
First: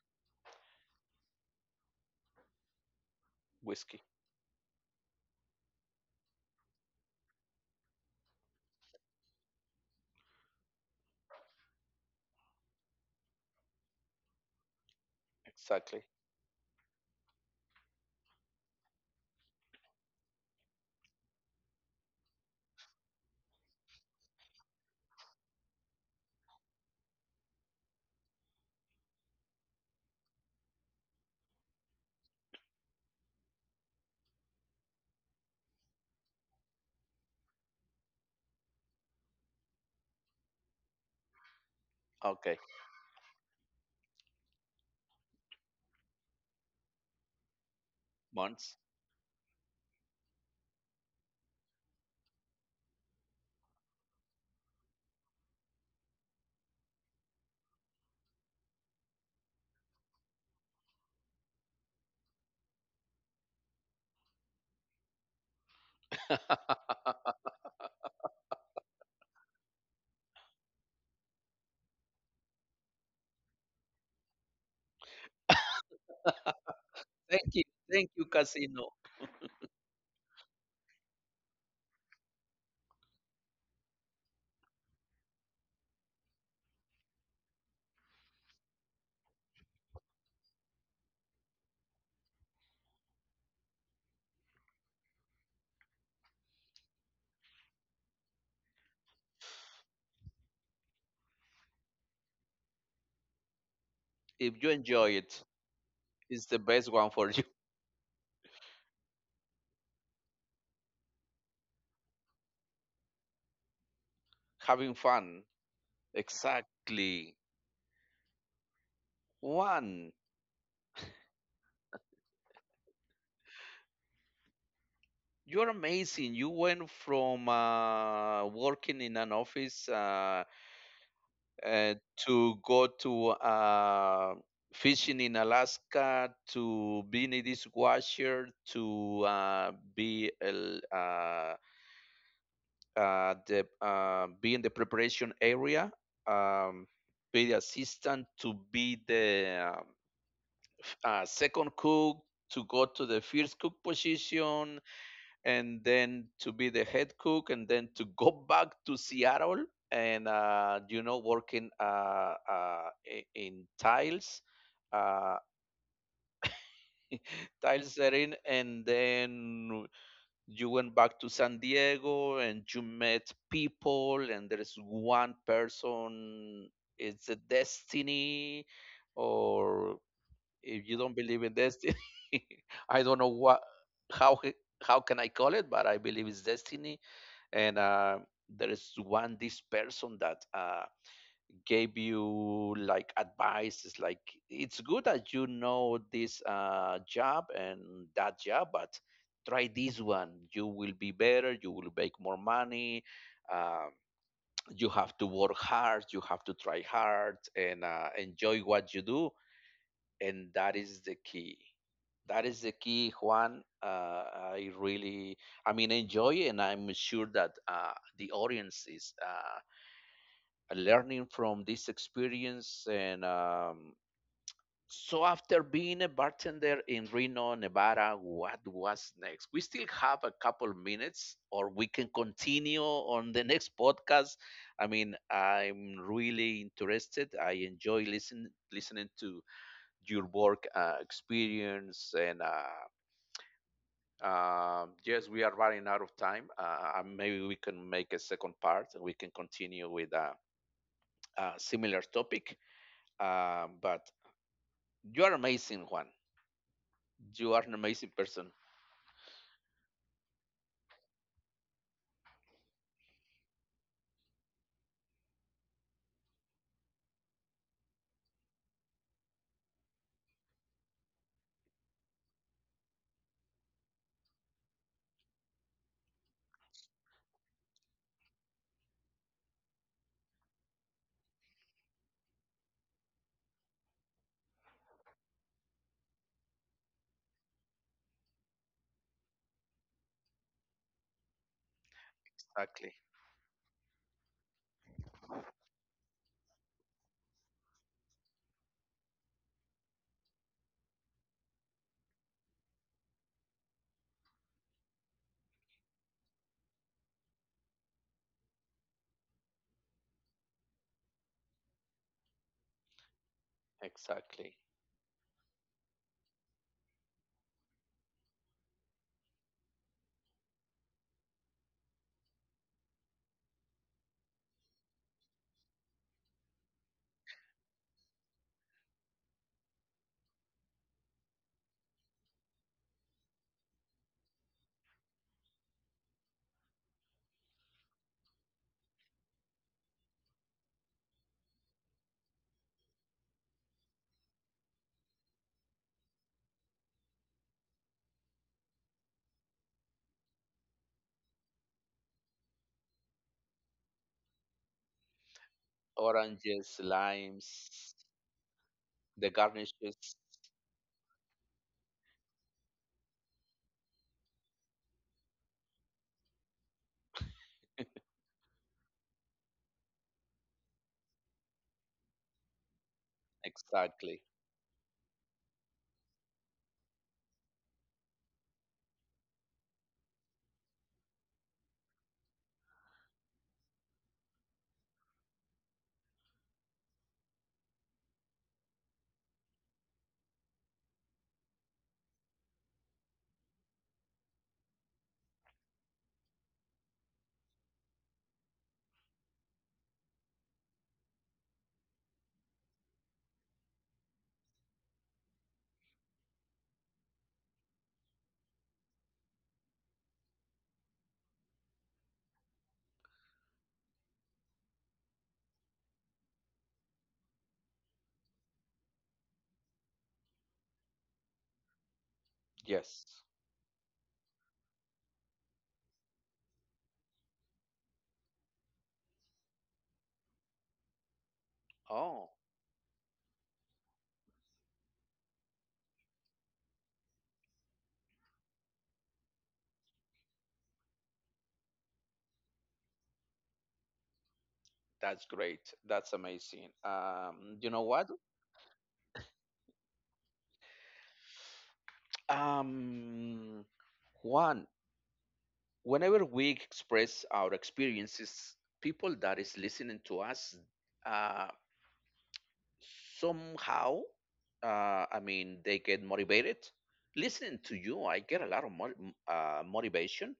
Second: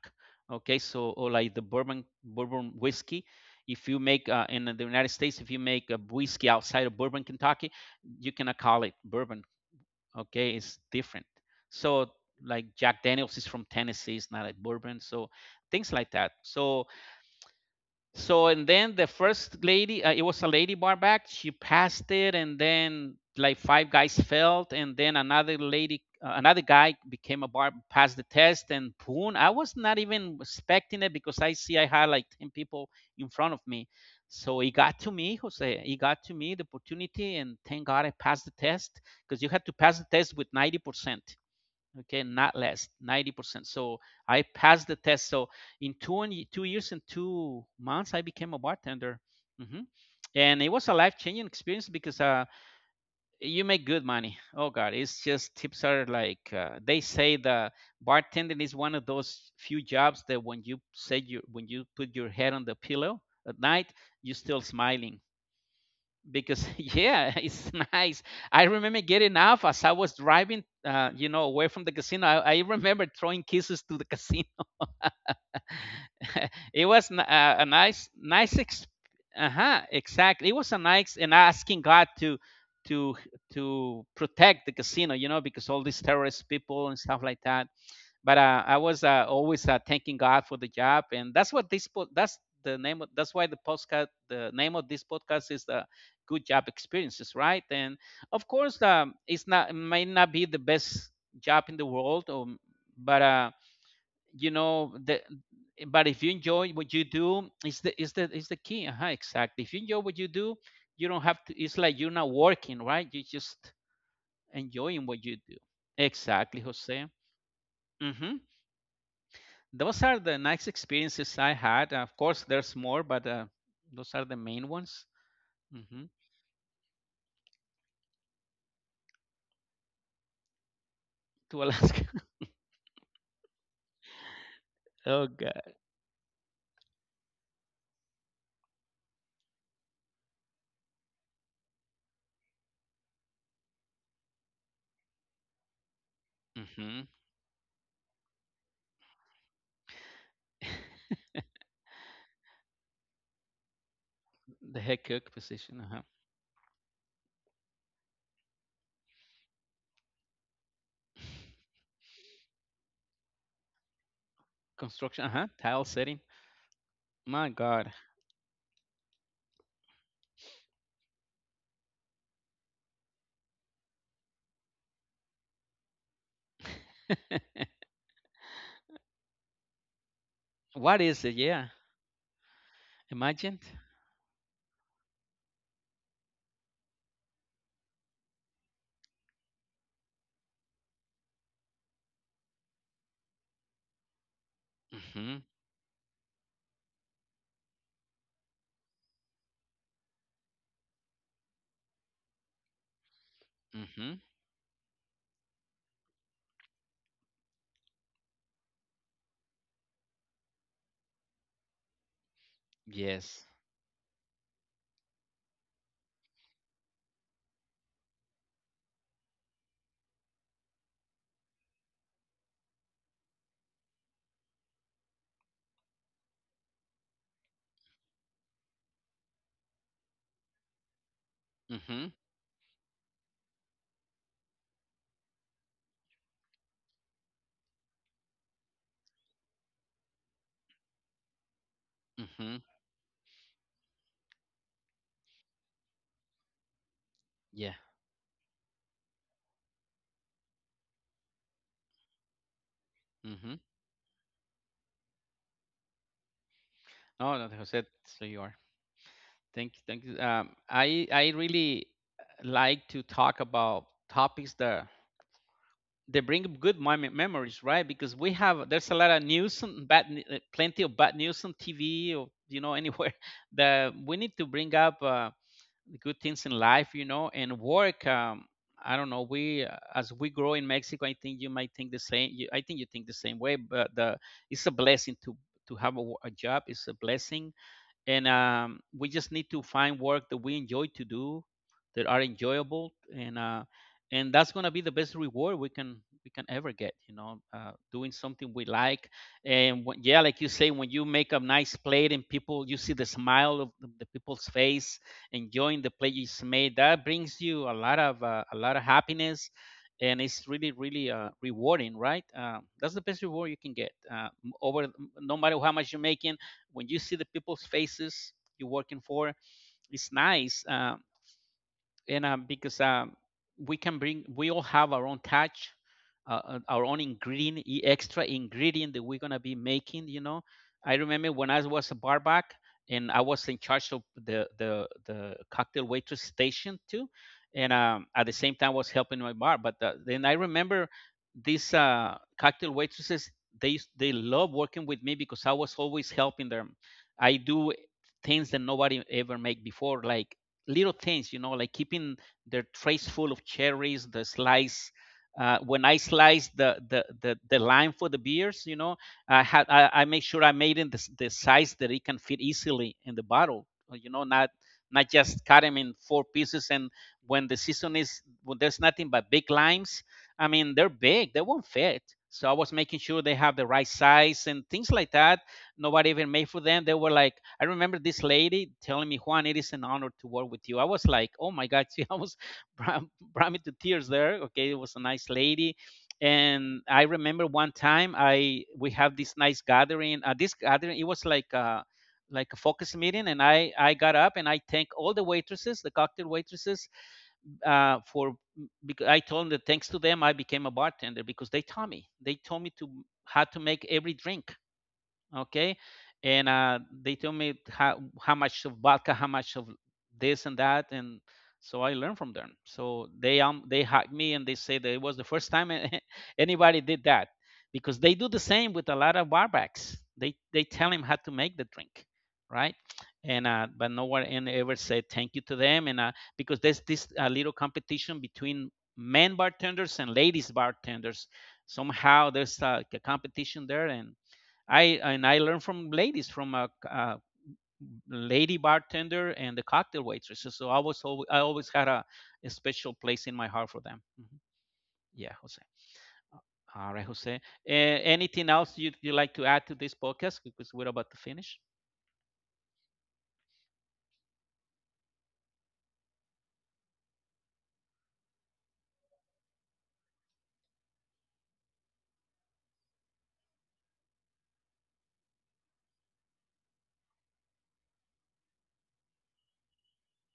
Speaker 1: Okay. So, or like the bourbon whiskey, if you
Speaker 2: Whiskey.
Speaker 1: make in the United States, if you make a whiskey outside of bourbon Kentucky, you cannot call it bourbon. Okay, it's different. So like Jack Daniels is from Tennessee, it's not a bourbon. So things
Speaker 2: Exactly.
Speaker 1: like that. So, so and then the first lady, it was a lady barback. She passed it, and then like five guys failed, and then another guy became passed the test, and boom! I was not even expecting it because I see I had like ten people in front of me. So it got to me, Jose. It got to me the opportunity, and thank God I passed the test, because you had to pass the test with 90%, okay, not
Speaker 2: Okay.
Speaker 1: less, 90%. So I passed the test. So in 20, 2 years and 2 months, I became a
Speaker 2: Months.
Speaker 1: bartender. Hmm. And it was a life changing experience, because you make good money, oh God. It's just, tips are like, they say the bartending is one of those few jobs that when you said you when you put your head on the pillow at night, you're still smiling because yeah, it's nice. I remember getting off. As I was driving away from the casino, I remember throwing kisses to the casino. It was
Speaker 2: Thank you.
Speaker 1: a nice
Speaker 2: Thank you,
Speaker 1: nice
Speaker 2: Casino.
Speaker 1: uh-huh, exactly, it was a nice. And asking God to to protect the casino, you know, because all these terrorist people and stuff like that. But I was always thanking God for the job, and that's what this po- that's the name. Of, that's why the podcast, the name of this podcast is the Good Job Experiences, right? And of course, it may not be the best job in the world, or, but you
Speaker 2: If you
Speaker 1: know
Speaker 2: enjoy
Speaker 1: the.
Speaker 2: it,
Speaker 1: But if you
Speaker 2: it's the
Speaker 1: enjoy
Speaker 2: best
Speaker 1: what
Speaker 2: one
Speaker 1: you
Speaker 2: for you.
Speaker 1: do, is the key. Uh-huh, exactly. If you enjoy what you do, you don't have to. It's like you're not working, right? You're just
Speaker 2: Having
Speaker 1: enjoying what
Speaker 2: fun.
Speaker 1: you do. Exactly, Jose.
Speaker 2: Exactly.
Speaker 1: Mm-hmm. Those
Speaker 2: One,
Speaker 1: are the nice experiences I had. Of course, there's more, but those are the main ones.
Speaker 2: you're
Speaker 1: Hmm.
Speaker 2: amazing. You went from working in an office,
Speaker 1: To
Speaker 2: uh,
Speaker 1: Alaska.
Speaker 2: to go to fishing
Speaker 1: Oh
Speaker 2: in
Speaker 1: God.
Speaker 2: Alaska, to being a dishwasher, to be a, l- the be in the preparation area, um,
Speaker 1: Hmm.
Speaker 2: be the assistant, to be the second cook, to go to the first cook position,
Speaker 1: The head cook
Speaker 2: and
Speaker 1: position. Uh-huh.
Speaker 2: then to be the head cook, and then to go back to Seattle, and you know, working in tiles.
Speaker 1: Construction.
Speaker 2: Uh,
Speaker 1: Uh-huh. Tile setting. My
Speaker 2: Tile
Speaker 1: God.
Speaker 2: setting, and then you went back to San Diego and you met people, and there is one person. It's a destiny. Or if you
Speaker 1: What
Speaker 2: don't
Speaker 1: is it?
Speaker 2: believe in
Speaker 1: Yeah.
Speaker 2: destiny, I don't know
Speaker 1: Imagine.
Speaker 2: what, how c- how can I call it, but I believe it's destiny. And there is one this person that gave you like advice. It's like it's good that
Speaker 1: Mm-hmm.
Speaker 2: you know this job and that job, but try this one, you will be better, you will make more money. uh,
Speaker 1: Mm-hmm.
Speaker 2: you have to work hard, you have to try hard, and enjoy what you do. And that is the key. That is the key,
Speaker 1: Yes.
Speaker 2: Juan. I really I mean, enjoy. And I'm sure that the audience is learning from this experience. And so, after being a bartender in Reno, Nevada, what was next? We still have a couple minutes, or we
Speaker 1: Mm-hmm.
Speaker 2: can continue on the next podcast. I mean, I'm really interested. I enjoy listening to your work experience, and.
Speaker 1: Mm-hmm.
Speaker 2: Yes, we are running out of time. Maybe we
Speaker 1: Yeah.
Speaker 2: can make a second part and we can continue with a similar topic.
Speaker 1: Mm-hmm.
Speaker 2: But you are amazing, Juan.
Speaker 1: Oh, no,
Speaker 2: You are an
Speaker 1: Jose,
Speaker 2: amazing
Speaker 1: so you
Speaker 2: person.
Speaker 1: are. Thank you. Thank you. I really like to talk about topics that they bring good memories, right? Because we have there's a lot of news and bad, plenty of bad news on TV or anywhere that we need to bring up good things in life, and work. I don't know. We as we grow in Mexico, I think you might think the same. I think you think the same way, but it's a blessing to have a job. It's a blessing, and we just need to find work that we enjoy to do, that are enjoyable,
Speaker 2: Exactly.
Speaker 1: and that's going to be the best reward we can ever get, doing something we like. And when, yeah, like you say, when you make a nice plate, and people, you see the smile of the people's face enjoying the plate you just made, that brings you a lot of happiness. And it's really really rewarding, right? That's the best reward you can get,
Speaker 2: Exactly.
Speaker 1: over. No matter how much you make, when you see the people's faces you're working for, it's nice. And because we all have our own touch, our own extra ingredient that we're gonna be making. I remember when I was a barback, and I was in charge of the cocktail waitress station too, and at the same time I was helping my bar. But then I remember these cocktail waitresses, they they love working with me because I was always helping them. I do things that nobody ever made before, like little things, like keeping their trays full of cherries, the slice. When I slice the,
Speaker 2: Oranges,
Speaker 1: the the the
Speaker 2: limes,
Speaker 1: lime for the beers.
Speaker 2: the
Speaker 1: I had I,
Speaker 2: garnishes.
Speaker 1: I make sure I made in the size that it can fit easily in the bottle. Not not just cut them in four pieces. And when the season is when there's nothing but big limes, I mean they're big, they won't fit. So I was making sure they have the right
Speaker 2: Exactly.
Speaker 1: size and things like that nobody even made for them. They were like, I remember this lady telling me, Juan, it is an honor to work with you. I was like, oh my God, she almost brought, brought me to tears there. Okay, it was a nice lady. And I remember one time I we have this nice gathering. This gathering, it was like a focus meeting, and I got up and I thank all the waitresses, the cocktail waitresses, for because I told them that thanks to them I became a bartender, because they told me to how to make every drink. Okay. And they tell me how much of vodka, how much of this and that. And so I learned from them, so they hacked me and they say that it was the first time anybody did that, because they do the same with a lot of barbacks, they tell him how to make the drink, right.
Speaker 2: Yes.
Speaker 1: And but no one and ever said thank you to them. And because there's this little competition between men bartenders and ladies bartenders.
Speaker 2: Oh,
Speaker 1: Somehow there's like a competition there. And I learned from ladies, from a lady bartender and the cocktail waitresses. So I always had a special place in my heart for them. Mhm.
Speaker 2: that's
Speaker 1: Yeah,
Speaker 2: great.
Speaker 1: Jose.
Speaker 2: That's amazing.
Speaker 1: All right, Jose.
Speaker 2: You know what?
Speaker 1: Anything else you like to add to this podcast? Because we're about to finish.
Speaker 2: Um, Juan, whenever we express our experiences, people that is listening to us, uh, somehow, I mean they get motivated. Listening to you I get a lot of motivation.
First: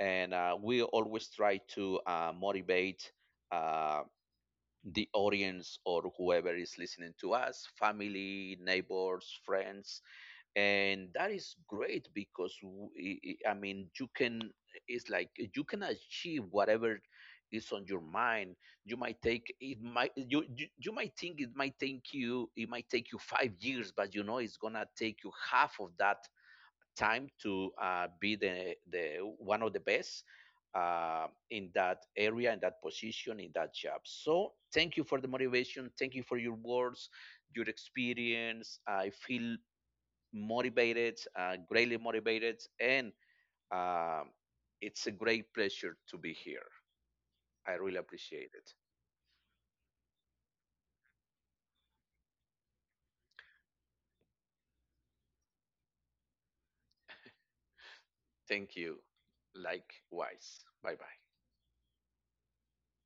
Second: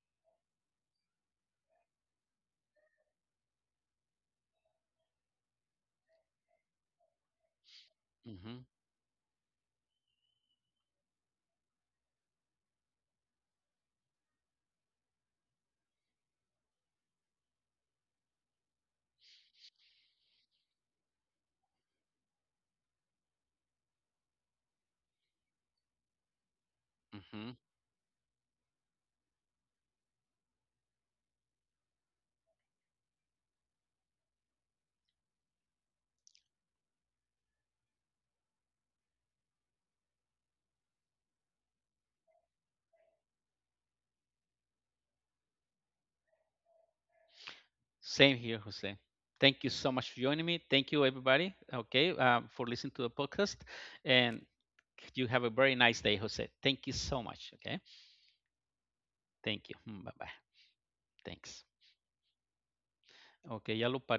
Speaker 2: And We always try to motivate, uh, the audience or whoever is listening to us,
Speaker 1: Hmm.
Speaker 2: family, neighbors, friends. And that is great, because I mean, you can it's like you can achieve whatever is on your mind. You might take It might you might think it might take you it might take you 5 years, but you know it's gonna take you half of that time
Speaker 1: Hmm.
Speaker 2: to be the one of the best in that area, in that position, in that job. So thank you for the motivation, thank you for your words, your experience. I feel motivated, greatly motivated, and um, it's a great pleasure to be here. I really
Speaker 1: Same
Speaker 2: appreciate
Speaker 1: here,
Speaker 2: it.
Speaker 1: Jose. Thank you so much for joining me. Thank you, everybody. Okay, for listening to the podcast, and you have a very nice day, Jose. Thank you so much. Okay,
Speaker 2: Thank you.
Speaker 1: thank you. Bye bye.
Speaker 2: Likewise. Bye bye.
Speaker 1: Thanks. Okay, ya lo paré